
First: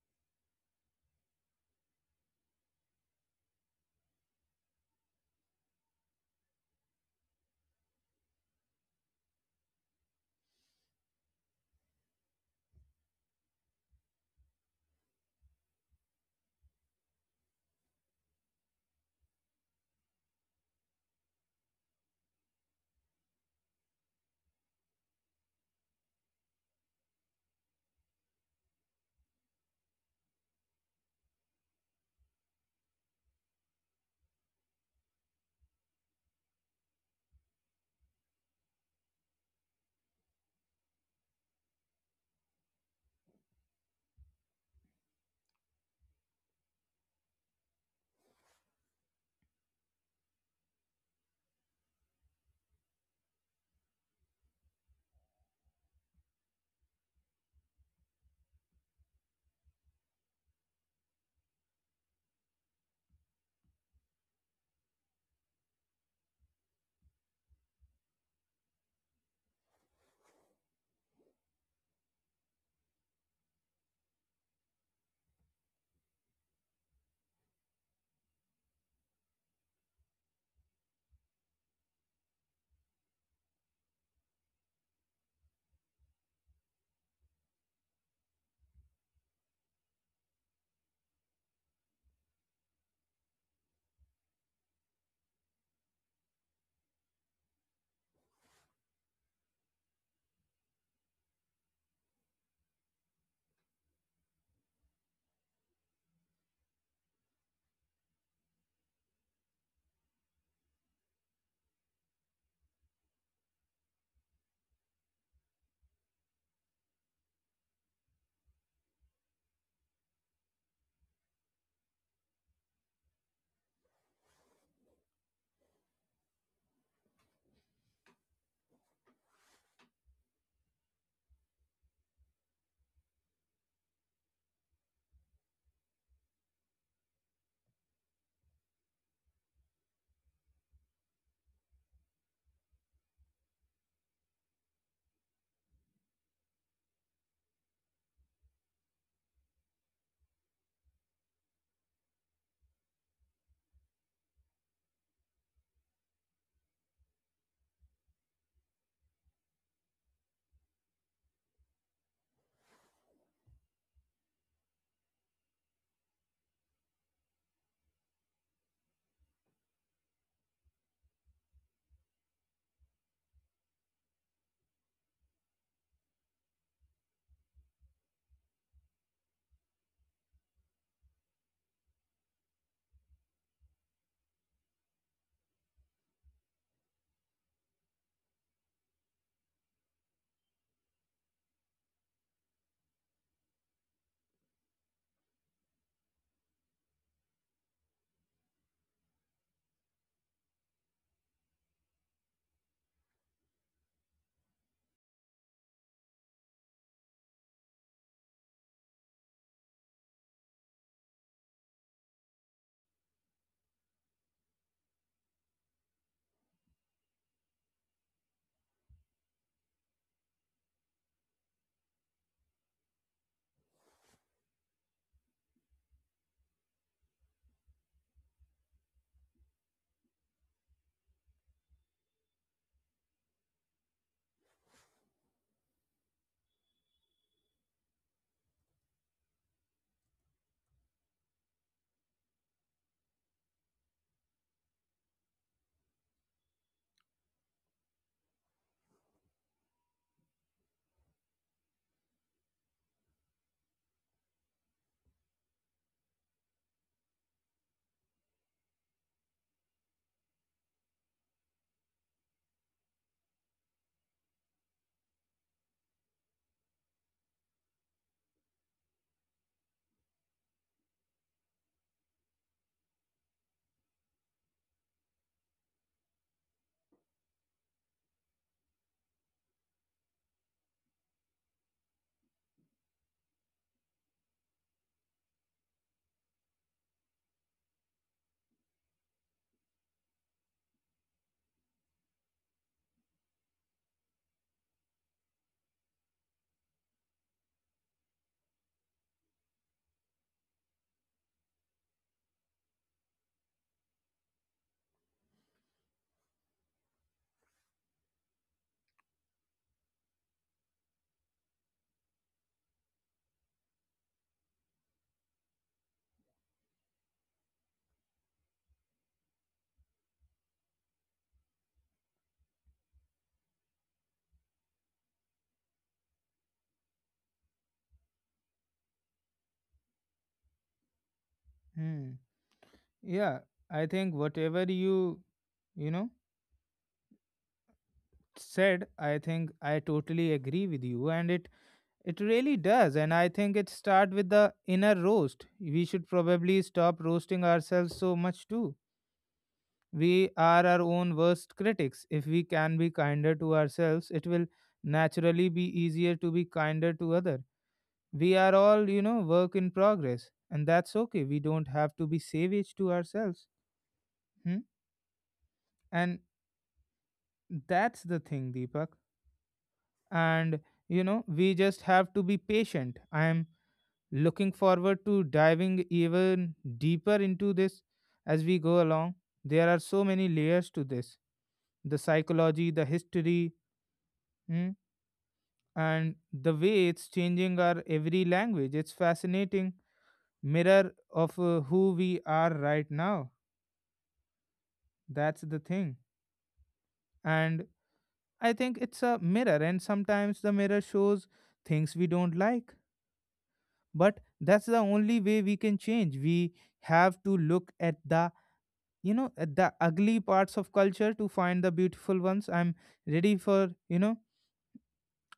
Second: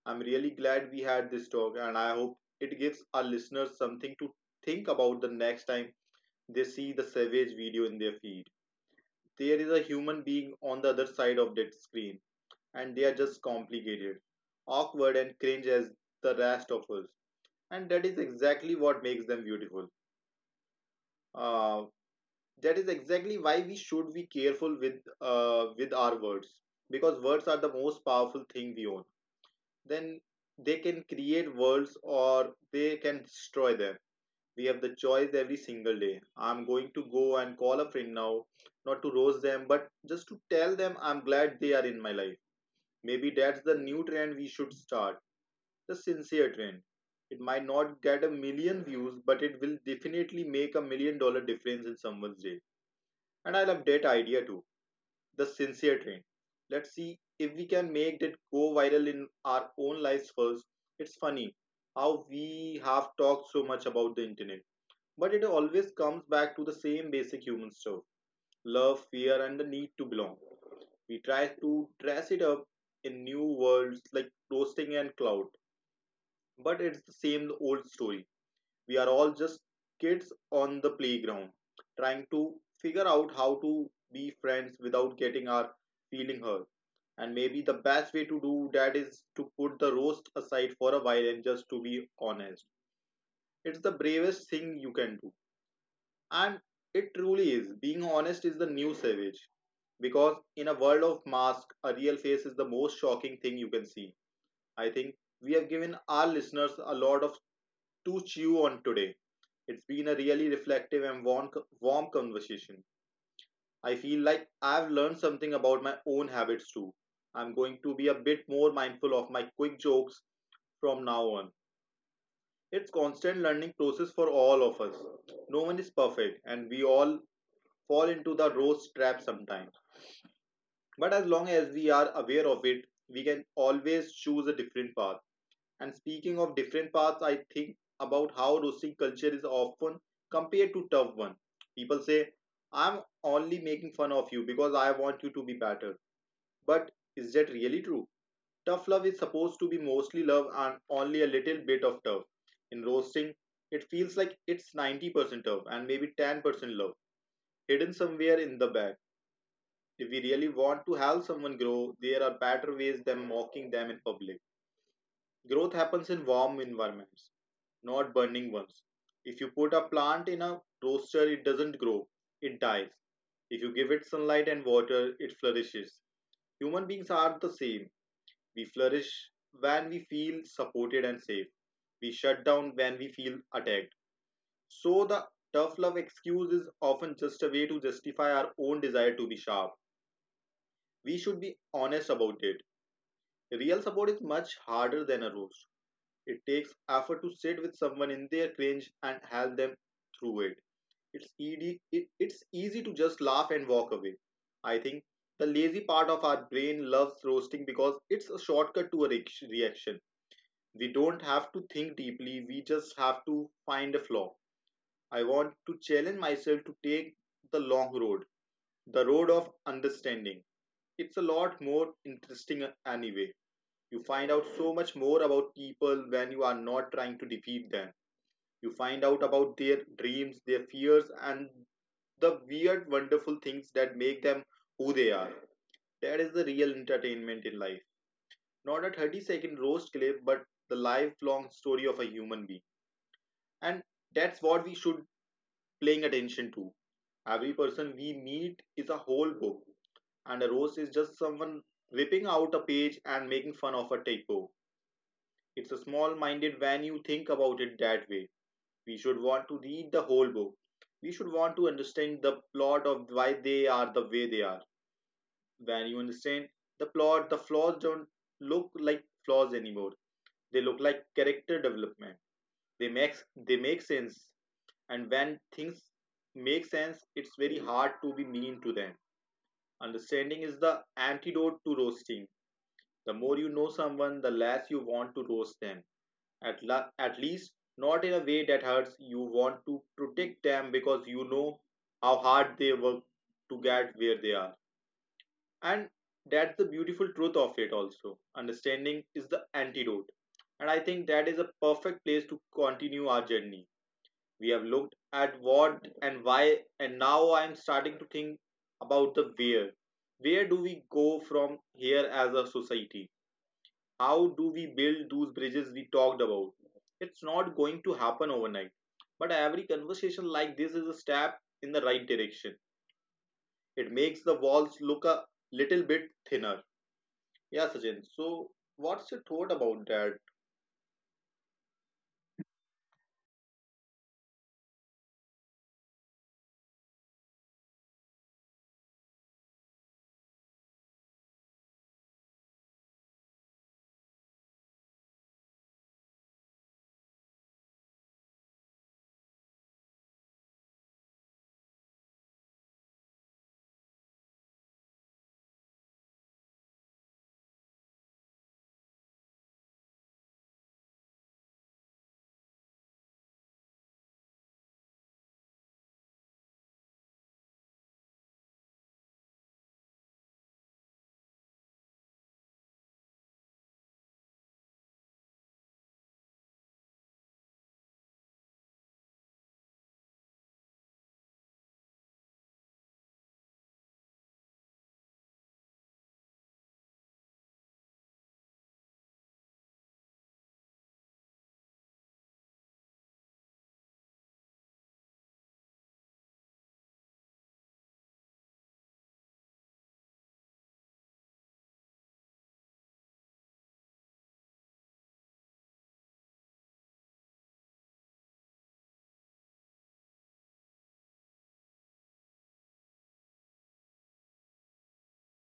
B: I'm really glad we had this talk, and I hope it gives our listeners something to think about the next time they see the savage video in their feed. There is a human being on the other side of that screen, and they are just complicated, awkward, and cringe as the rest of us. And that is exactly what makes them beautiful. Uh, that is exactly why we should be careful with our words, because words are the most powerful thing we own. Then they can create worlds or they can destroy them. We have the choice every single day. I'm going to go and call a friend now, not to roast them, but just to tell them I'm glad they are in my life. Maybe that's the new trend we should start: the sincere trend. It might not get a million views, but it will definitely make a million dollar difference in someone's day. And I love that idea too, the sincere train. Let's see if we can make that go viral in our own lives first. It's funny how we have talked so much about the internet, but it always comes back to the same basic human stuff: love, fear, and the need to belong. We try to dress it up in new worlds like roasting and cloud, but it's the same old story. We are all just kids on the playground trying to figure out how to be friends without getting our feeling hurt. And maybe the best way to do that is to put the roast aside for a while and just to be honest. It's the bravest thing you can do. And it truly is. Being honest is the new savage, because in a world of masks a real face is the most shocking thing you can see. I think we have given our listeners a lot of to chew on today. It's been a really reflective and warm conversation. I feel like I've learned something about my own habits too. I'm going to be a bit more mindful of my quick jokes from now on. It's constant learning process for all of us. No one is perfect and we all fall into the roast trap sometimes. But as long as we are aware of it, we can always choose a different path. And speaking of different paths, I think about how roasting culture is often compared to tough one. People say, I'm only making fun of you because I want you to be better. But is that really true? Tough love is supposed to be mostly love and only a little bit of tough. In roasting, it feels like it's 90% tough and maybe 10% love, hidden somewhere in the back. If we really want to help someone grow, there are better ways than mocking them in public. Growth happens in warm environments, not burning ones. If you put a plant in a roaster, it doesn't grow, it dies. If you give it sunlight and water, it flourishes. Human beings are the same. We flourish when we feel supported and safe. We shut down when we feel attacked. So the tough love excuse is often just a way to justify our own desire to be sharp. We should be honest about it. Real support is much harder than a roast. It takes effort to sit with someone in their cringe and help them through it. It's easy to just laugh and walk away. I think the lazy part of our brain loves roasting because it's a shortcut to a reaction. We don't have to think deeply, we just have to find a flaw. I want to challenge myself to take the long road, the road of understanding. It's a lot more interesting. Anyway, you find out so much more about people when you are not trying to defeat them. You find out about their dreams, their fears, and the weird, wonderful things that make them who they are. That is the real entertainment in life. Not a 30-second roast clip, but the lifelong story of a human being. And that's what we should paying attention to. Every person we meet is a whole book, and a roast is just someone ripping out a page and making fun of a typo. It's a small minded when you think about it that way. We should want to read the whole book. We should want to understand the plot of why they are the way they are. When you understand the plot, the flaws don't look like flaws anymore. They look like character development. They make they make sense, and when things make sense, it's very hard to be mean to them. Understanding is the antidote to roasting. The more you know someone, the less you want to roast them. At least not in a way that hurts. You want to protect them because you know how hard they work to get where they are, and that's the beautiful truth of it. Also, understanding is the antidote, and I think that is a perfect place to continue our journey. We have looked at what and why, and now I am starting to think about the where. Where do we go from here as a society? How do we build those bridges we talked about? It's not going to happen overnight, but every conversation like this is a step in the right direction. It makes the walls look a little bit thinner. Yeah, Sachin. So, what's your thought about that?
A: Hmm. Yeah, I think whatever you you know said, I think I totally agree with you, and it really does. And I think it start with the inner roast. We should probably stop roasting ourselves so much too. We are our own worst critics. If we can be kinder to ourselves, it will naturally be easier to be kinder to other. We are all, work in progress, and that's okay. We don't have to be savage to ourselves. Hmm? And that's the thing, Deepak. And we just have to be patient. I am looking forward to diving even deeper into this as we go along. There are so many layers to this: the psychology, the history, Hmm. and the way it's changing our every language. It's fascinating mirror of who we are right now. That's the thing. And I think it's a mirror, and sometimes the mirror shows things we don't like. But that's the only way we can change. We have to look at the at the ugly parts of culture to find the beautiful ones. I'm ready for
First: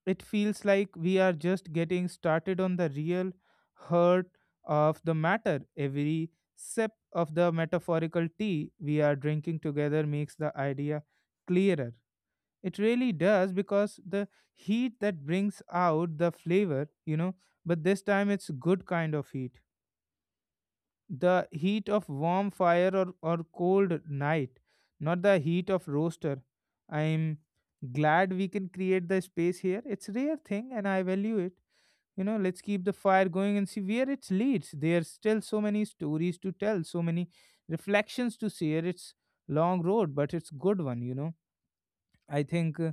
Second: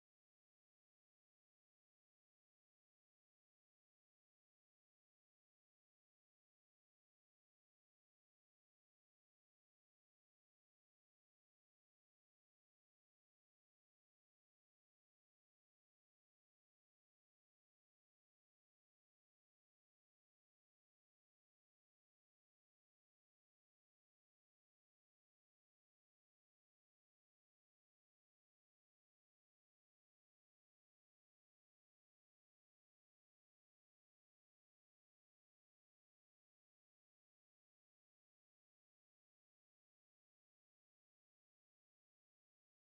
A: it feels like we are just getting started on the real heart of the matter. Every sip of the metaphorical tea we are drinking together makes the idea clearer. It really does because the heat that brings out the flavor, but this time it's good kind of heat, the heat of warm fire or cold night, not the heat of roaster. I'm glad we can create the space here. It's rare thing and I value it. You know, let's keep the fire going and see where it leads. There's still so many stories to tell, so many reflections to share. It's long road, but it's good one, you know. I think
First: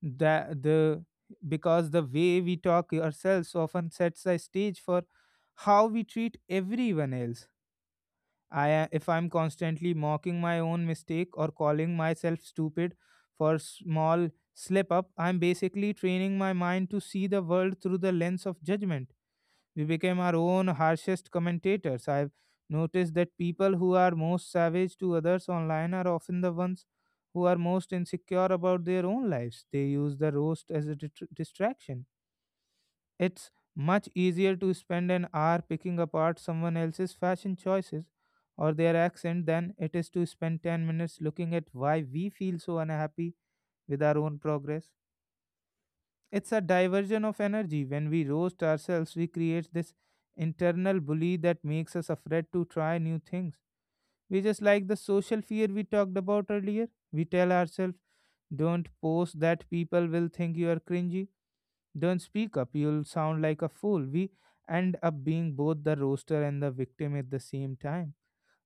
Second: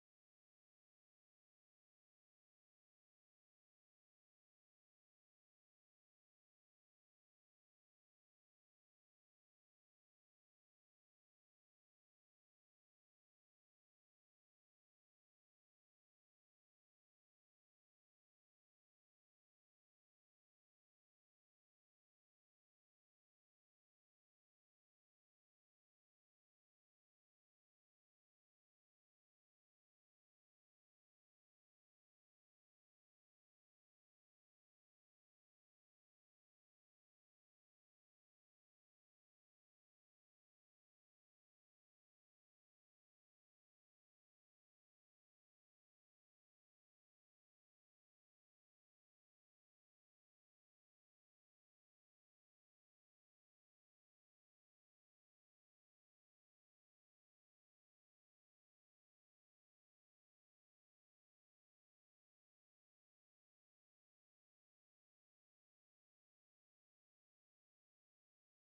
A: that the, because the way we talk ourselves often sets the stage for how we treat everyone else. If I'm constantly mocking my own mistake or calling myself stupid for small slip up, I'm basically training my mind to see the world through the lens of judgment. We became our own harshest commentators. I've noticed that people who are most savage to others online are often the ones who are most insecure about their own lives. They use the roast as a distraction. It's much easier to spend an hour picking apart someone else's fashion choices or their accent than it is to spend 10 minutes looking at why we feel so unhappy with our own progress. It's a diversion of energy. When we roast ourselves, we create this internal bully that makes us afraid to try new things. We just like the social fear we talked about earlier. We tell ourselves, don't post, that people will think you are cringy, don't speak up, you'll sound like a fool. We end up being both the roaster and the victim at the same time.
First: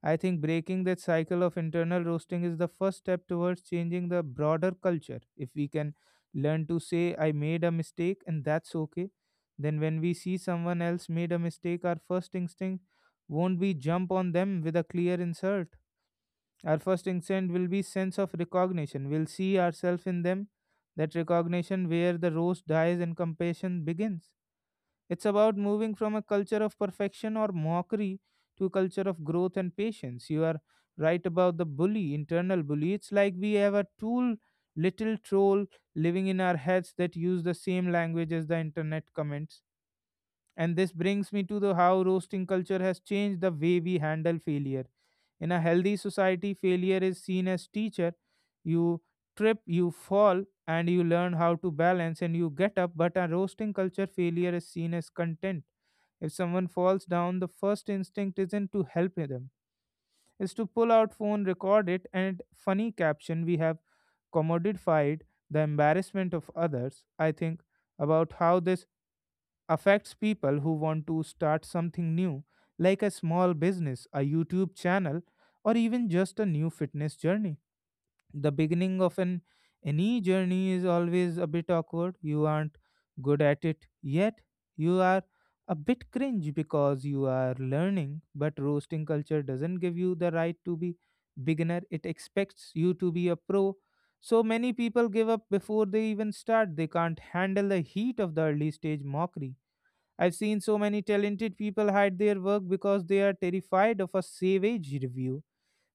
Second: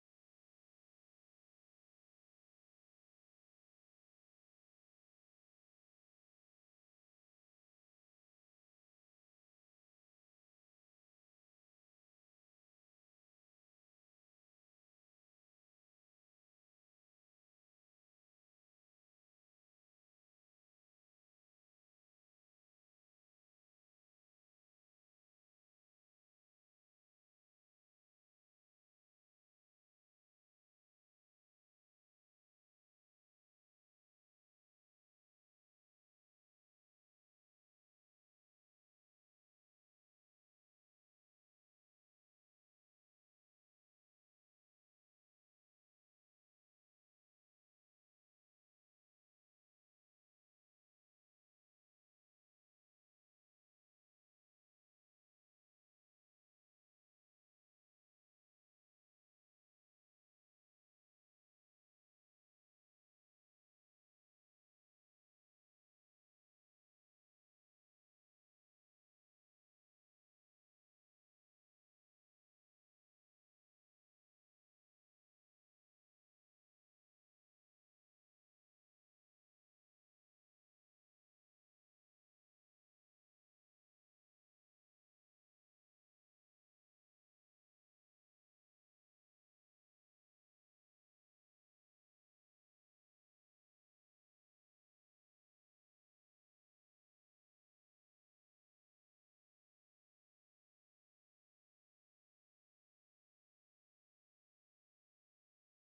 A: I think breaking that cycle of internal roasting is the first step towards changing the broader culture. If we can learn to say, I made a mistake and that's okay, then when we see someone else made a mistake, our first instinct won't be jump on them with a clear insult. Our first instinct will be sense of recognition. We'll see ourselves in them, that recognition where the roast dies and compassion begins. It's about moving from a culture of perfection or mockery to a culture of growth and patience. You are right about the bully, internal bully. It's like we have a tool, little troll living in our heads that use the same language as the internet comments, and this brings me to the how roasting culture has changed the way we handle failure. In a healthy society, failure is seen as teacher. You trip, you fall, and you learn how to balance and you get up. But a roasting culture, failure is seen as content. If someone falls down, the first instinct isn't to help them. It's to pull out phone, record it, and funny caption. We have commodified the embarrassment of others. I think about how this affects people who want to start something new, like a small business, a YouTube channel, or even just a new fitness journey. The beginning of an any journey is always a bit awkward. You aren't good at it yet. You are a bit cringe because you are learning, but roasting culture doesn't give you the right to be beginner. It expects you to be a pro. So many people give up before they even start. They can't handle the heat of the early stage mockery. I've seen so many talented people hide their work because they are terrified of a savage review.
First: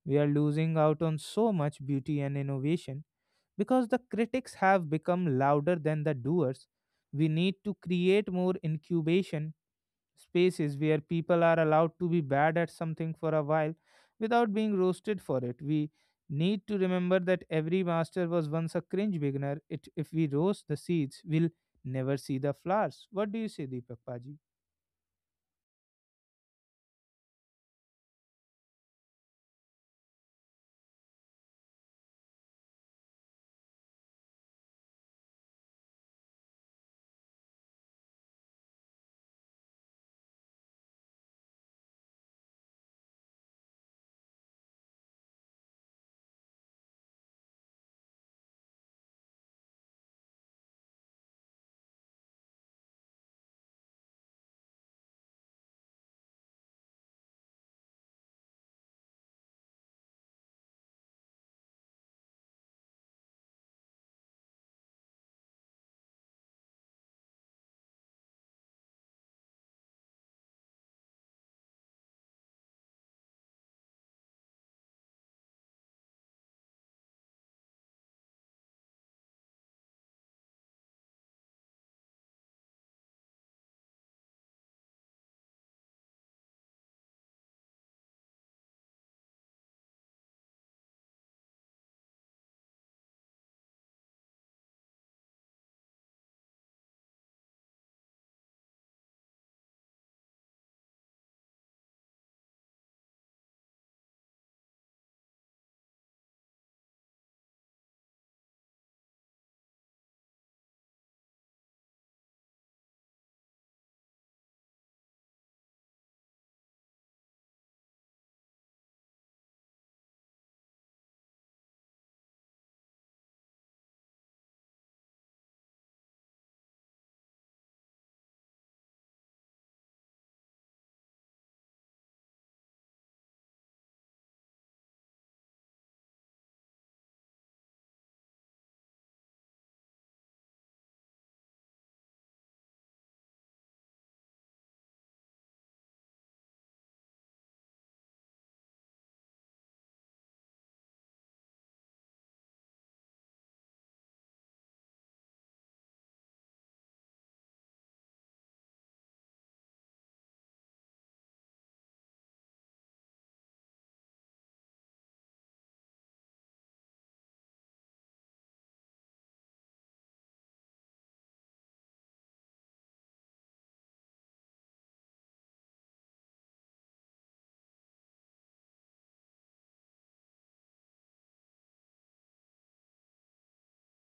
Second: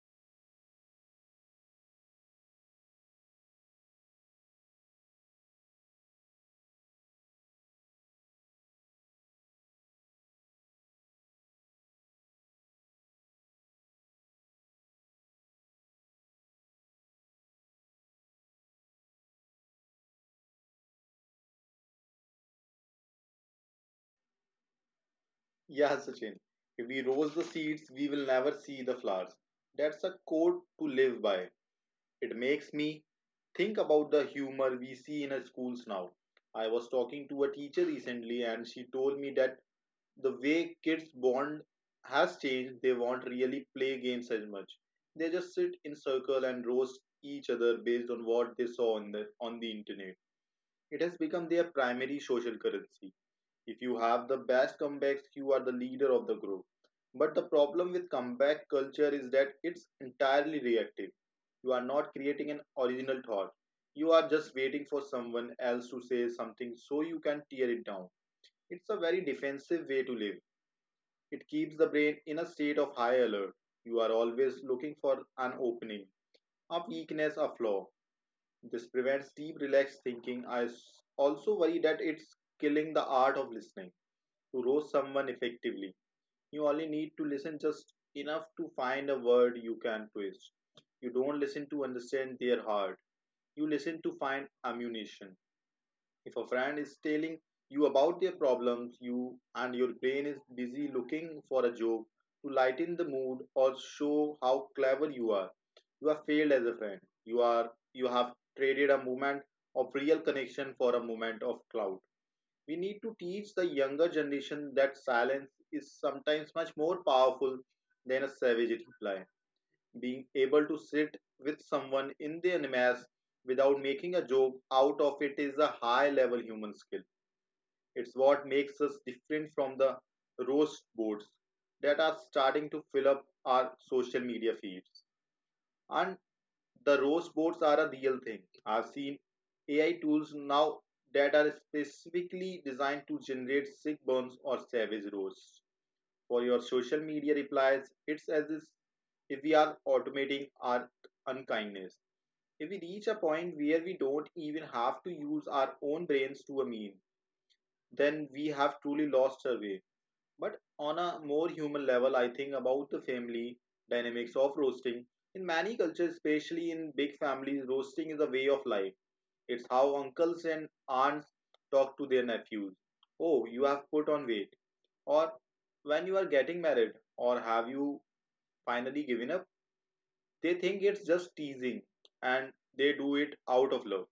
A: We are losing out on so much beauty and innovation because the critics have become louder than the doers. We need to create more incubation spaces where people are allowed to be bad at something for a while without being roasted for it. We need to remember that every master was once a cringe beginner. It, if we roast the seeds, we'll never see the flowers. What do you say, Deepak Paji?
B: Yeah, Sachin. If we roast the seeds, we will never see the flowers. That's a quote to live by. It makes me think about the humor we see in our schools now. I was talking to a teacher recently, and she told me that the way kids bond has changed. They won't really play games as much. They just sit in circle and roast each other based on what they saw on the internet. It has become their primary social currency. If you have the best comebacks, you are the leader of the group. But the problem with comeback culture is that it's entirely reactive. You are not creating an original thought. You are just waiting for someone else to say something so you can tear it down. It's a very defensive way to live. It keeps the brain in a state of high alert. You are always looking for an opening, a weakness, a flaw. This prevents deep, relaxed thinking. I also worry that it's killing the art of listening. To roast someone effectively, you only need to listen just enough to find a word you can twist. You don't listen to understand their heart. You listen to find ammunition. If a friend is telling you about their problems, your brain is busy looking for a joke to lighten the mood or show how clever you are. You have failed as a friend. You have traded a moment of real connection for a moment of clout. We need to teach the younger generation that silence is sometimes much more powerful than a savage reply. Being able to sit with someone in their mess without making a joke out of it is a high level human skill. It's what makes us different from the roast boards that are starting to fill up our social media feeds. And the rose boards are a real thing. I've seen AI tools now that are specifically designed to generate sick burns or savage roasts for your social media replies. It's as if we are automating our unkindness. If we reach a point where we don't even have to use our own brains to a meme, then we have truly lost our way. But on a more human level, I think about the family dynamics of roasting. In many cultures, especially in big families, roasting is a way of life. It's how uncles and aunts talk to their nephews. Oh, you have put on weight. Or when you are getting married, or have you finally given up? They think it's just teasing, and they do it out of love.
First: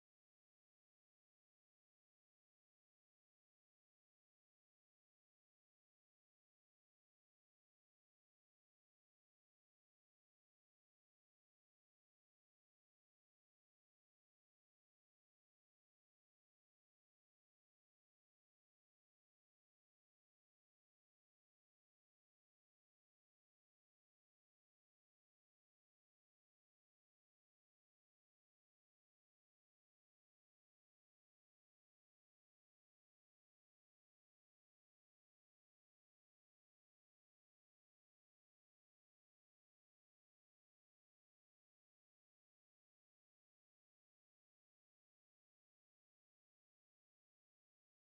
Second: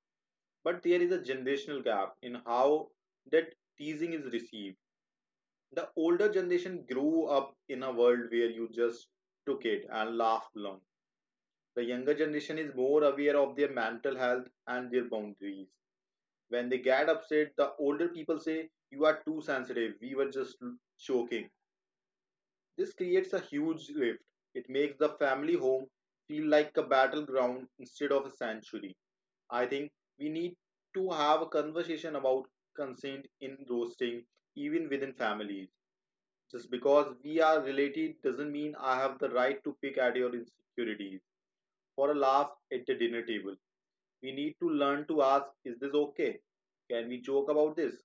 B: But there is a generational gap in how that teasing is received. The older generation grew up in a world where you just took it and laughed along. The younger generation is more aware of their mental health and their boundaries. When they get upset, the older people say, you are too sensitive, we were just joking. This creates a huge rift. It makes the family home feel like a battleground instead of a sanctuary. I think we need to have a conversation about consent in roasting, even within families. Just because we are related doesn't mean I have the right to pick at your insecurities for a laugh at the dinner table. We need to learn to ask, is this okay? Can we joke about this?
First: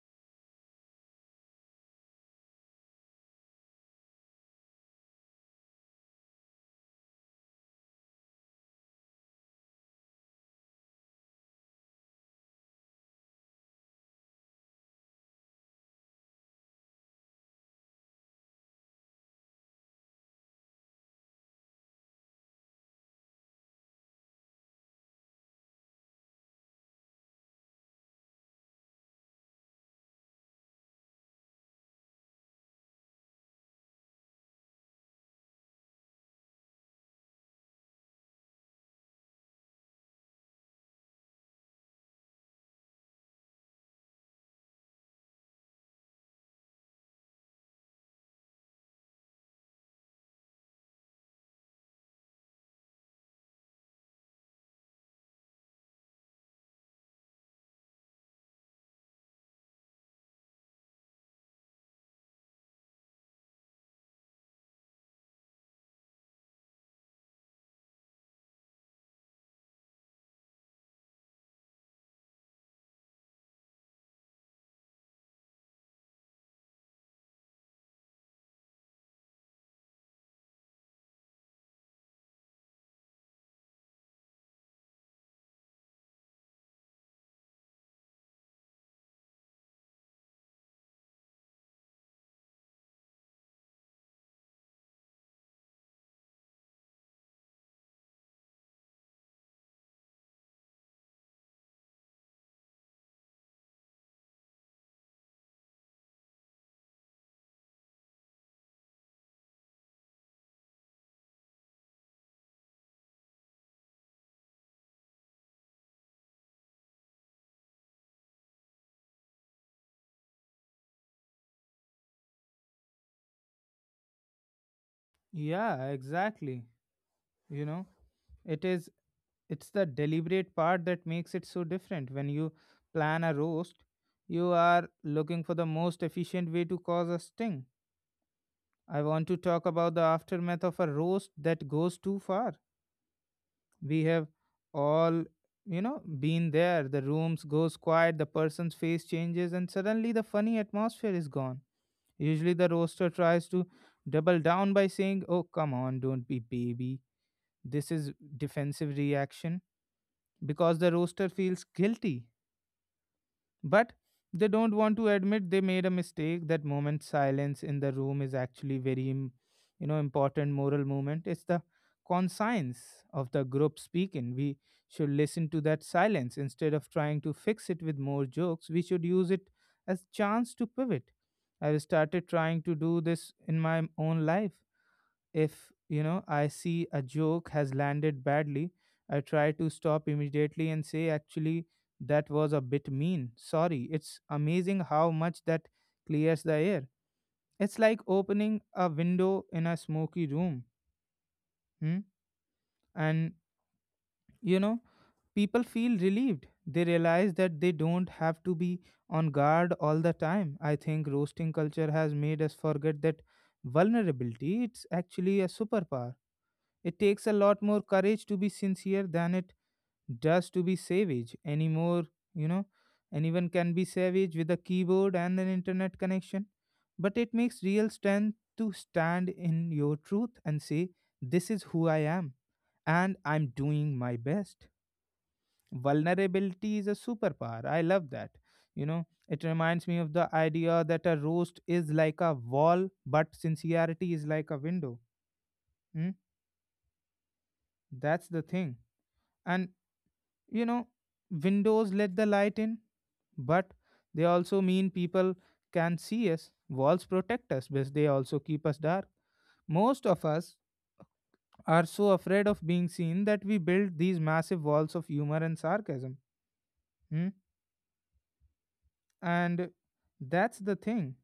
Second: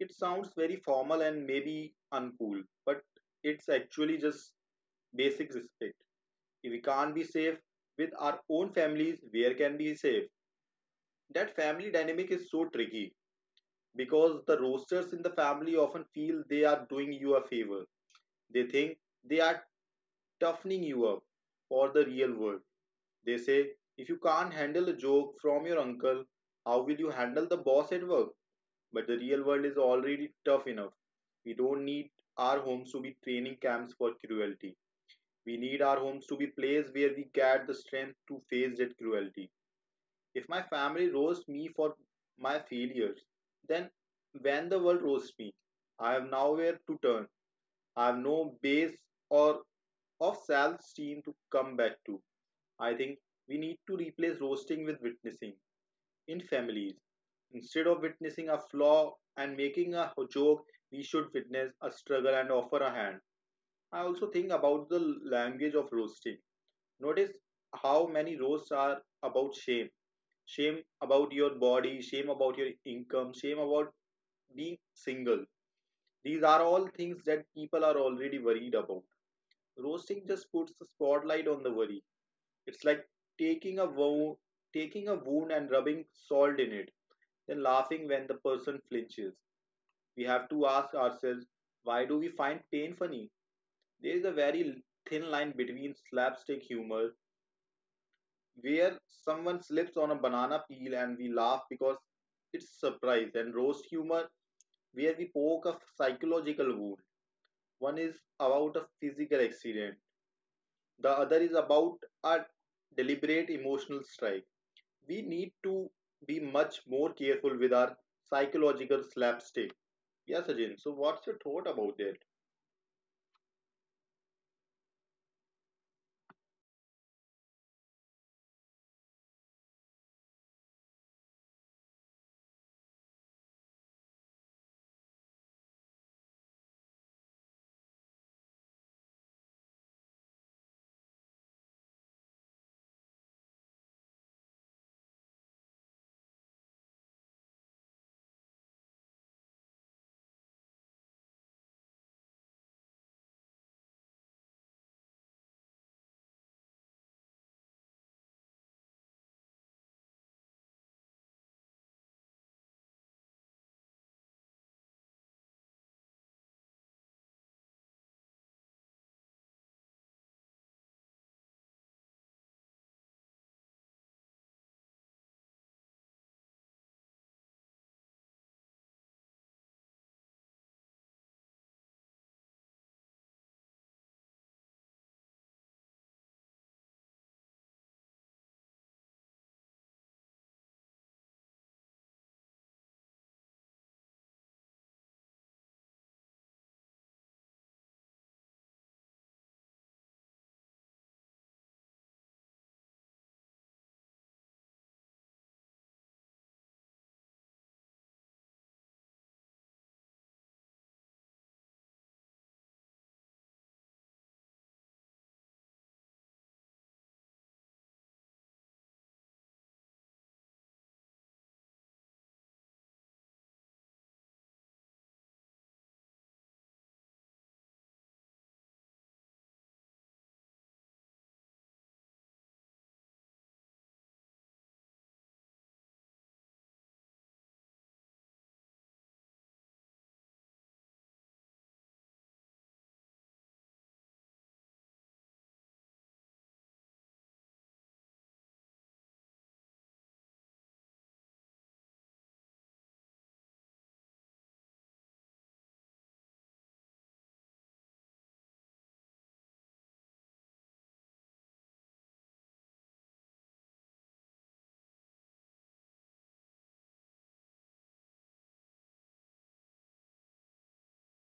B: It sounds very formal and maybe uncool, but it's actually just basic respect. If we can't be safe with our own families, where can we be safe? That family dynamic is so tricky because the roasters in the family often feel they are doing you a favor. They think they are toughening you up for the real world. They say, if you can't handle a joke from your uncle, how will you handle the boss at work? But the real world is already tough enough. We don't need our homes to be training camps for cruelty. We need our homes to be places where we get the strength to face that cruelty. If my family roasts me for my failures, then when the world roasts me, I have nowhere to turn. I have no base or of self-esteem to come back to. I think we need to replace roasting with witnessing in families. Instead of witnessing a flaw and making a joke, we should witness a struggle and offer a hand. I also think about the language of roasting. Notice how many roasts are about shame, shame about your body, shame about your income, shame about being single. These are all things that people are already worried about. Roasting just puts the spotlight on the worry. It's like taking a wound, taking a wound and rubbing salt in it, then laughing when the person flinches. We have to ask ourselves, why do we find pain funny? There is a very thin line between slapstick humor, where someone slips on a banana peel and we laugh because it's surprise, and roast humor, where we poke a psychological wound. One is about a physical accident, the other is about a deliberate emotional strike. We need to be much more careful with our psychological slapstick. Yes, Sajin. So, what's your thought about that?
A: Yeah, exactly. You know, it is it's the deliberate part that makes it so different. When you plan a roast, you are looking for the most efficient way to cause a sting. I want to talk about the aftermath of a roast that goes too far. We have all, been there. The rooms goes quiet, the person's face changes and suddenly the funny atmosphere is gone. Usually the roaster tries to double down by saying, "Oh, come on, don't be baby." This is defensive reaction because the roaster feels guilty, but they don't want to admit they made a mistake. That moment silence in the room is actually very important moral moment. It's the conscience of the group speaking. We should listen to that silence instead of trying to fix it with more jokes. We should use it as chance to pivot. I've started trying to do this in my own life. If, I see a joke has landed badly, I try to stop immediately and say, actually, that was a bit mean. Sorry. It's amazing how much that clears the air. It's like opening a window in a smoky room. Hmm? And, you know, people feel relieved. They realize that they don't have to be on guard all the time. I think roasting culture has made us forget that vulnerability it's actually a superpower. It takes a lot more courage to be sincere than it does to be savage anymore, you know. Anyone can be savage with a keyboard and an internet connection, but it makes real strength to stand in your truth and say, this is who I am, and I'm doing my best. Vulnerability is a superpower. I love that. You know, it reminds me of the idea that a roast is like a wall, but sincerity is like a window. Hmm? That's the thing. And you know windows let the light in, but they also mean people can see us. Walls protect us but they also keep us dark. Most of us are so afraid of being seen that we build these massive walls of humor and sarcasm. Hmm? And that's the thing.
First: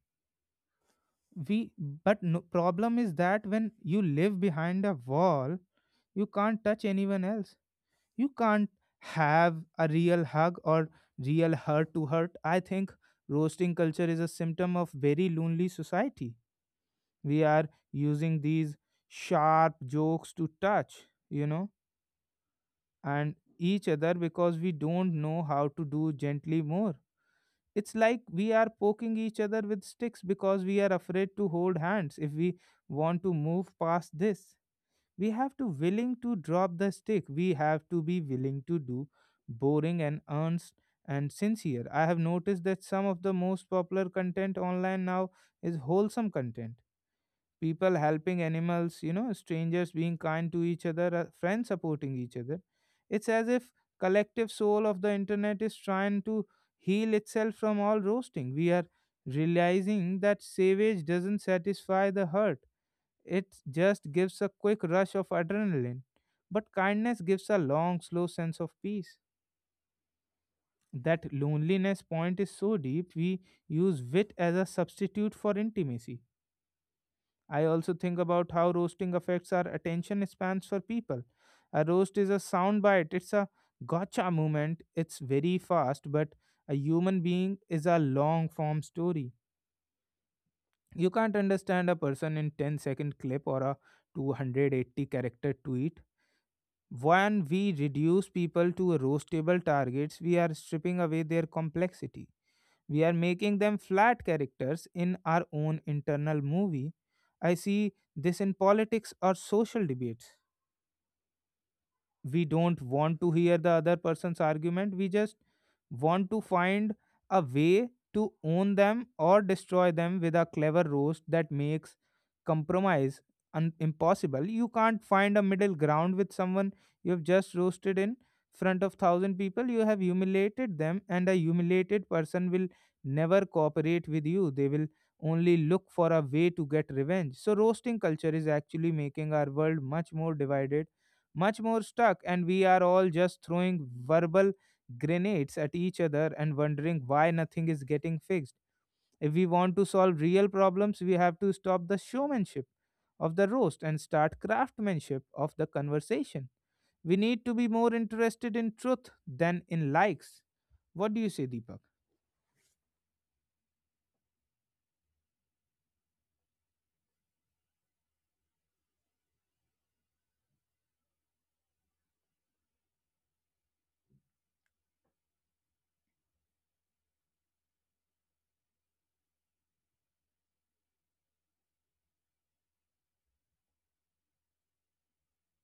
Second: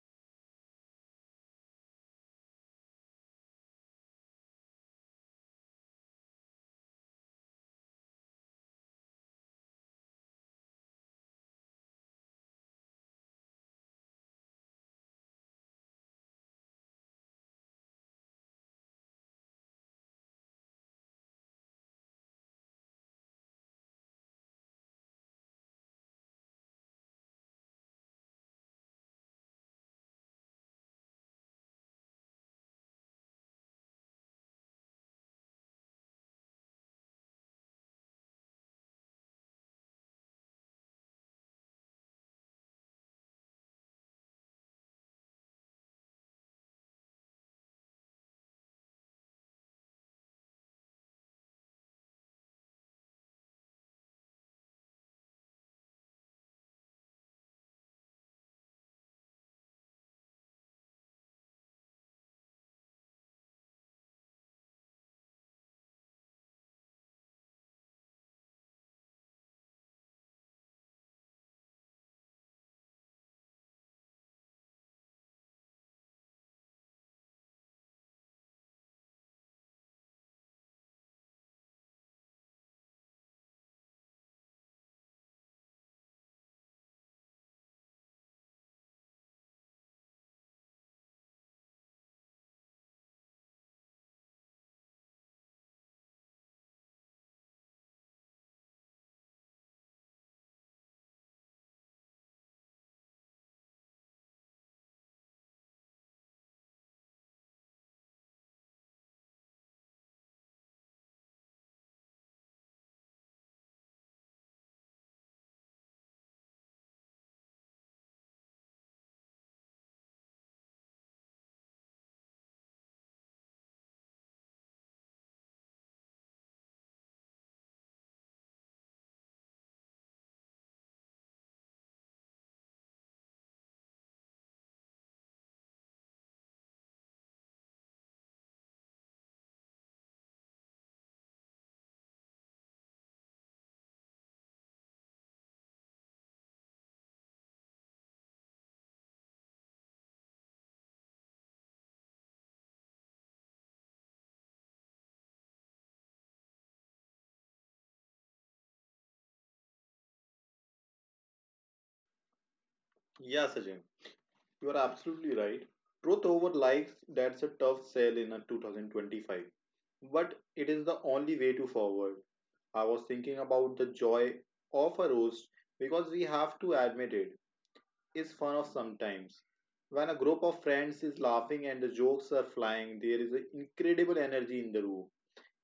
A: We but No, problem is that when you live behind a wall you can't touch anyone else. You can't have a real hug or real heart to heart. I think roasting culture is a symptom of very lonely society. We are using these sharp jokes to touch, you know, and each other because we don't know how to do gently more. It's like we are poking each other with sticks because we are afraid to hold hands. If we want to move past this we have to willing to drop the stick. We have to be willing to do boring and earnest and sincere. I have noticed that some of the most popular content online now is wholesome content, people helping animals, you know, strangers being kind to each other, friends supporting each other. It's as if collective soul of the internet is trying to heal itself from all roasting. We are realizing that savage doesn't satisfy the hurt, it just gives a quick rush of adrenaline. But kindness gives a long, slow sense of peace. That loneliness point is so deep, we use wit as a substitute for intimacy. I also think about how roasting affects our attention spans for people. A roast is a soundbite, it's a gotcha moment, it's very fast, but a human being is a long form story. You can't understand a person in ten-second clip or a 280 character tweet. When we reduce people to roastable targets, we are stripping away their complexity. We are making them flat characters in our own internal movie. I see this in politics or social debates. We don't want to hear the other person's argument, we just want to find a way to own them or destroy them with a clever roast that makes compromise impossible. You can't find a middle ground with someone you have just roasted in front of 1000 people. You have humiliated them and a humiliated person will never cooperate with you, they will only look for a way to get revenge. So roasting culture is actually making our world much more divided, much more stuck, and we are all just throwing verbal grenades at each other and wondering why nothing is getting fixed. If we want to solve real problems, we have to stop the showmanship of the roast and start craftsmanship of the conversation. We need to be more interested in truth than in likes. What do you say, Deepak?
B: Yes, Sajin, you are absolutely right. Truth over likes, that's a tough sell in a 2025. But it is the only way to forward. I was thinking about the joy of a roast because we have to admit it. It's fun of sometimes. When a group of friends is laughing and the jokes are flying, there is an incredible energy in the room.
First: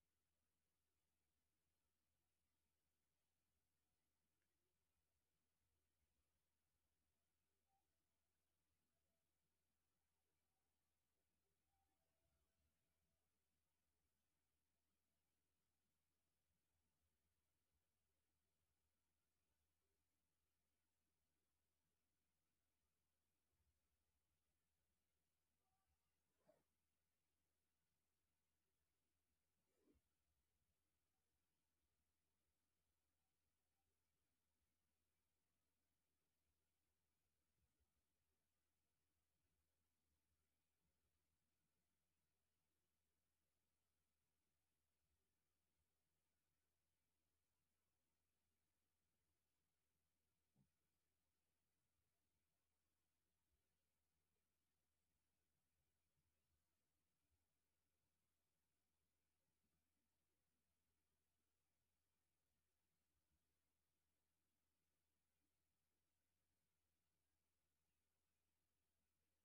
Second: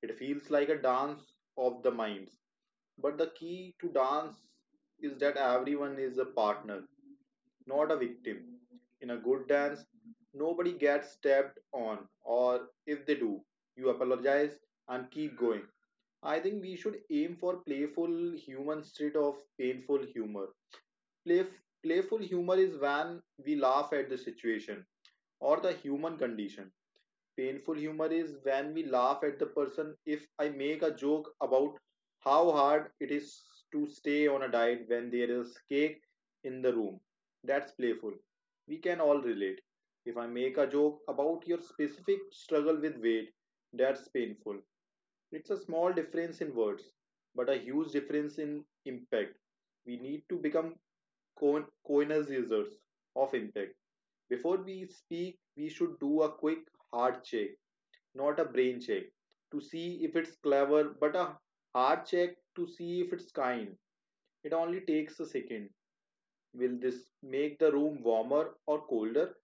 B: It feels like a dance of the minds. But the key to dance is that everyone is a partner, not a victim. In a good dance, nobody gets stepped on, or if they do, you apologize and keep going. I think we should aim for playful human instead of painful humor. Play- Playful humor is when we laugh at the situation or the human condition. Painful humor is when we laugh at the person. If I make a joke about how hard it is to stay on a diet when there is cake in the room, that's playful. We can all relate. If I make a joke about your specific struggle with weight, that's painful. It's a small difference in words, but a huge difference in impact. We need to become coiners users of impact. Before we speak, we should do a quick heart check, not a brain check to see if it's clever, but a heart check to see if it's kind. It only takes a second. Will this make the room warmer or colder?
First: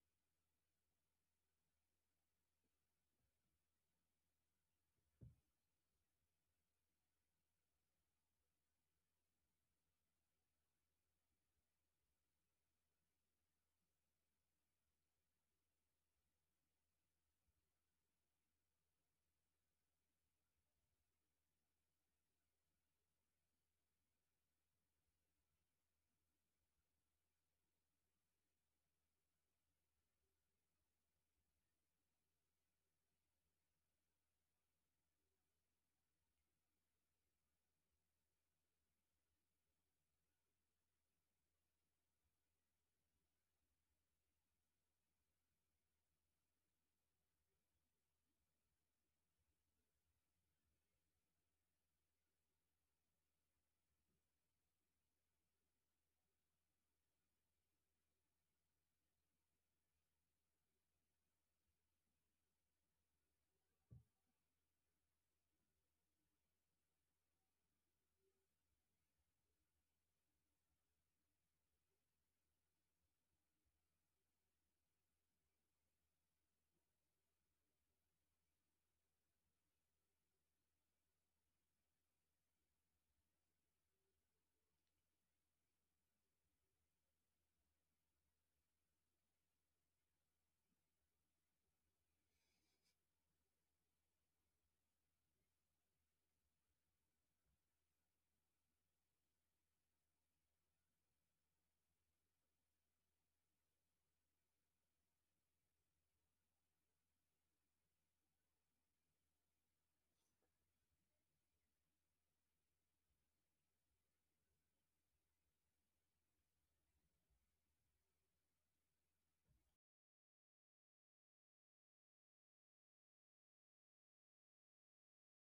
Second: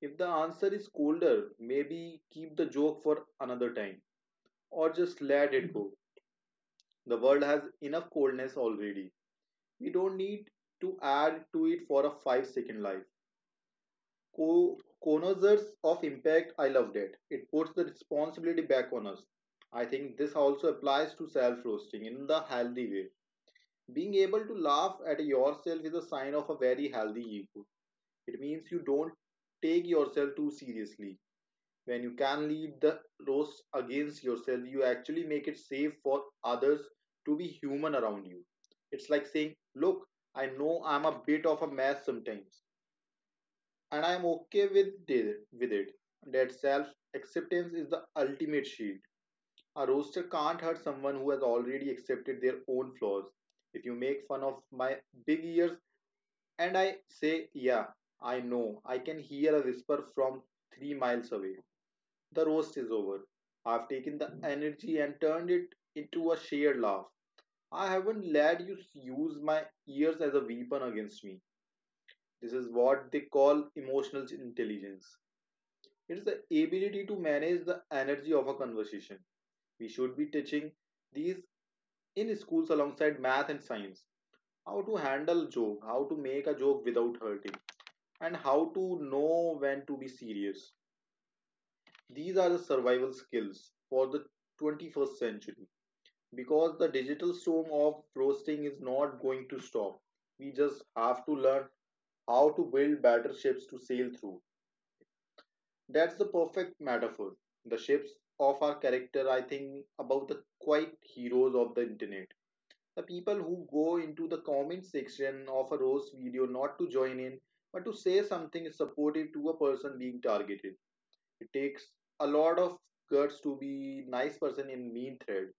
B: If the answer is colder, maybe keep the joke for another time or just let it go. The world has enough coldness already. We don't need to add to it for a 5-second life. co- Connoisseurs of impact, I loved it. It puts the responsibility back on us. I think this also applies to self roasting in the healthy way. Being able to laugh at yourself is a sign of a very healthy ego. It means you don't take yourself too seriously. When you can lead the roast against yourself, you actually make it safe for others to be human around you. It's like saying, "Look, I know I'm a bit of a mess sometimes, and I'm okay with it." With it, that self acceptance is the ultimate shield. A roaster can't hurt someone who has already accepted their own flaws. If you make fun of my big ears and I say, "Yeah, I know, I can hear a whisper from 3 miles away." The roast is over. I've taken the energy and turned it into a shared laugh. I haven't let you use my ears as a weapon against me. This is what they call emotional intelligence. It's the ability to manage the energy of a conversation. We should be teaching these in schools alongside math and science. How to handle joke, how to make a joke without hurting, and how to know when to be serious. These are the survival skills for the 21st century, because the digital storm of roasting is not going to stop. We just have to learn how to build battleships to sail through. That's the perfect metaphor. The shapes of our character, I think, about the quiet heroes of the internet. The people who go into the comment section of a roast video not to join in, but to say something supportive to a person being targeted. It takes a lot of guts to be nice person in mean thread.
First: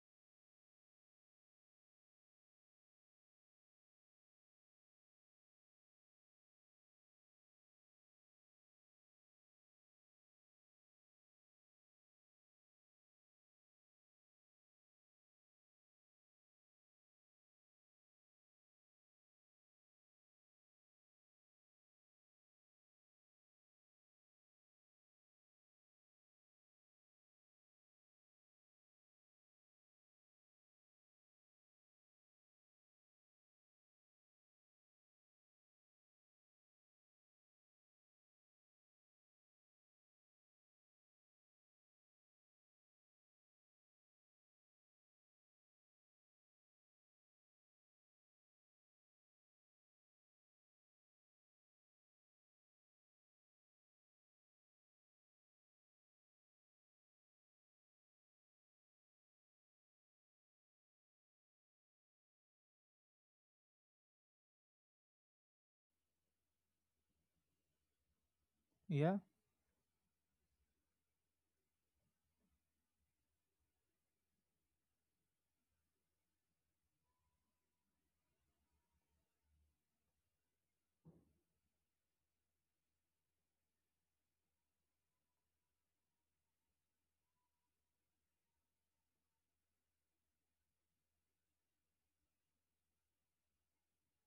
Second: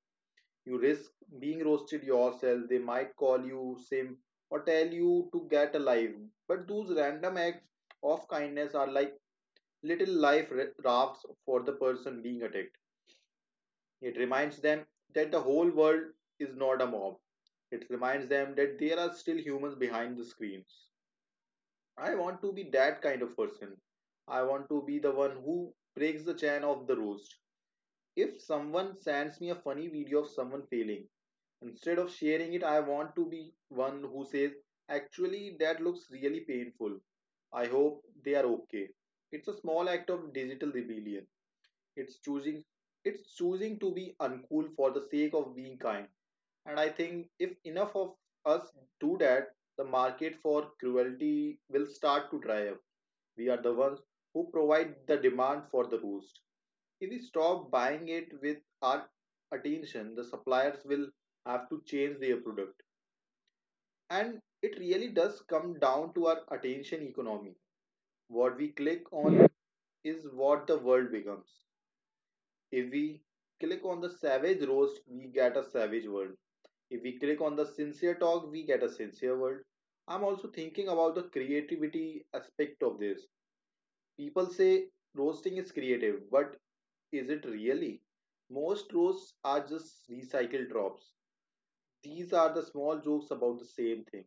B: You risk being roasted yourself. They might call you simp or tell you to get alive. But those random acts of kindness are like little life rafts for the person being attacked. It reminds them that the whole world is not a mob. It reminds them that there are still humans behind the screens. I want to be that kind of person. I want to be the one who breaks the chain of the roast. If someone sends me a funny video of someone failing, instead of sharing it, I want to be one who says, "Actually, that looks really painful. I hope they are okay." It's a small act of digital rebellion. it's choosing it's choosing to be uncool for the sake of being kind, and I think if enough of us do that, the market for cruelty will start to dry up. We are the ones who provide the demand for the roost. If we stop buying it with our attention, the suppliers will have to change their product. And it really does come down to our attention economy. What we click
A: Yeah,
B: on is what the world becomes. If we click on the savage roast, we get a savage world. If we click on the sincere talk, we get a sincere world. I'm also thinking about the creativity aspect of this. People say roasting is creative, but is it really? Most roasts are just recycled drops. These are the small jokes about the same things.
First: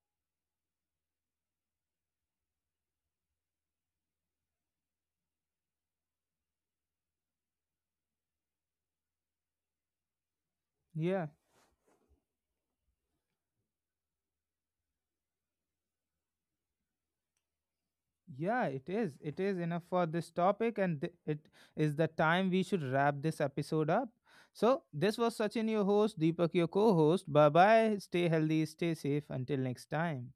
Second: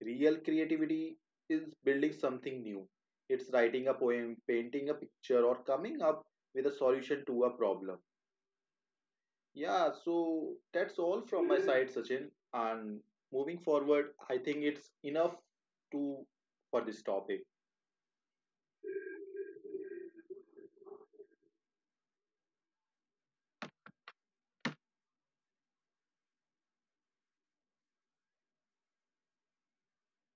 B: Real creativity is building something new. It's writing a poem, painting a picture, or coming up with a solution to a problem. Yeah, so that's all
A: yeah.
B: from my side, Sachin. And moving forward, I think it's enough to for this topic.
A: Yeah, it is. It is enough for this topic, and it is the time we should wrap this episode up. So, this was Sachin, your host, Deepak, your co host. Bye bye. Stay healthy, stay safe. Until next time.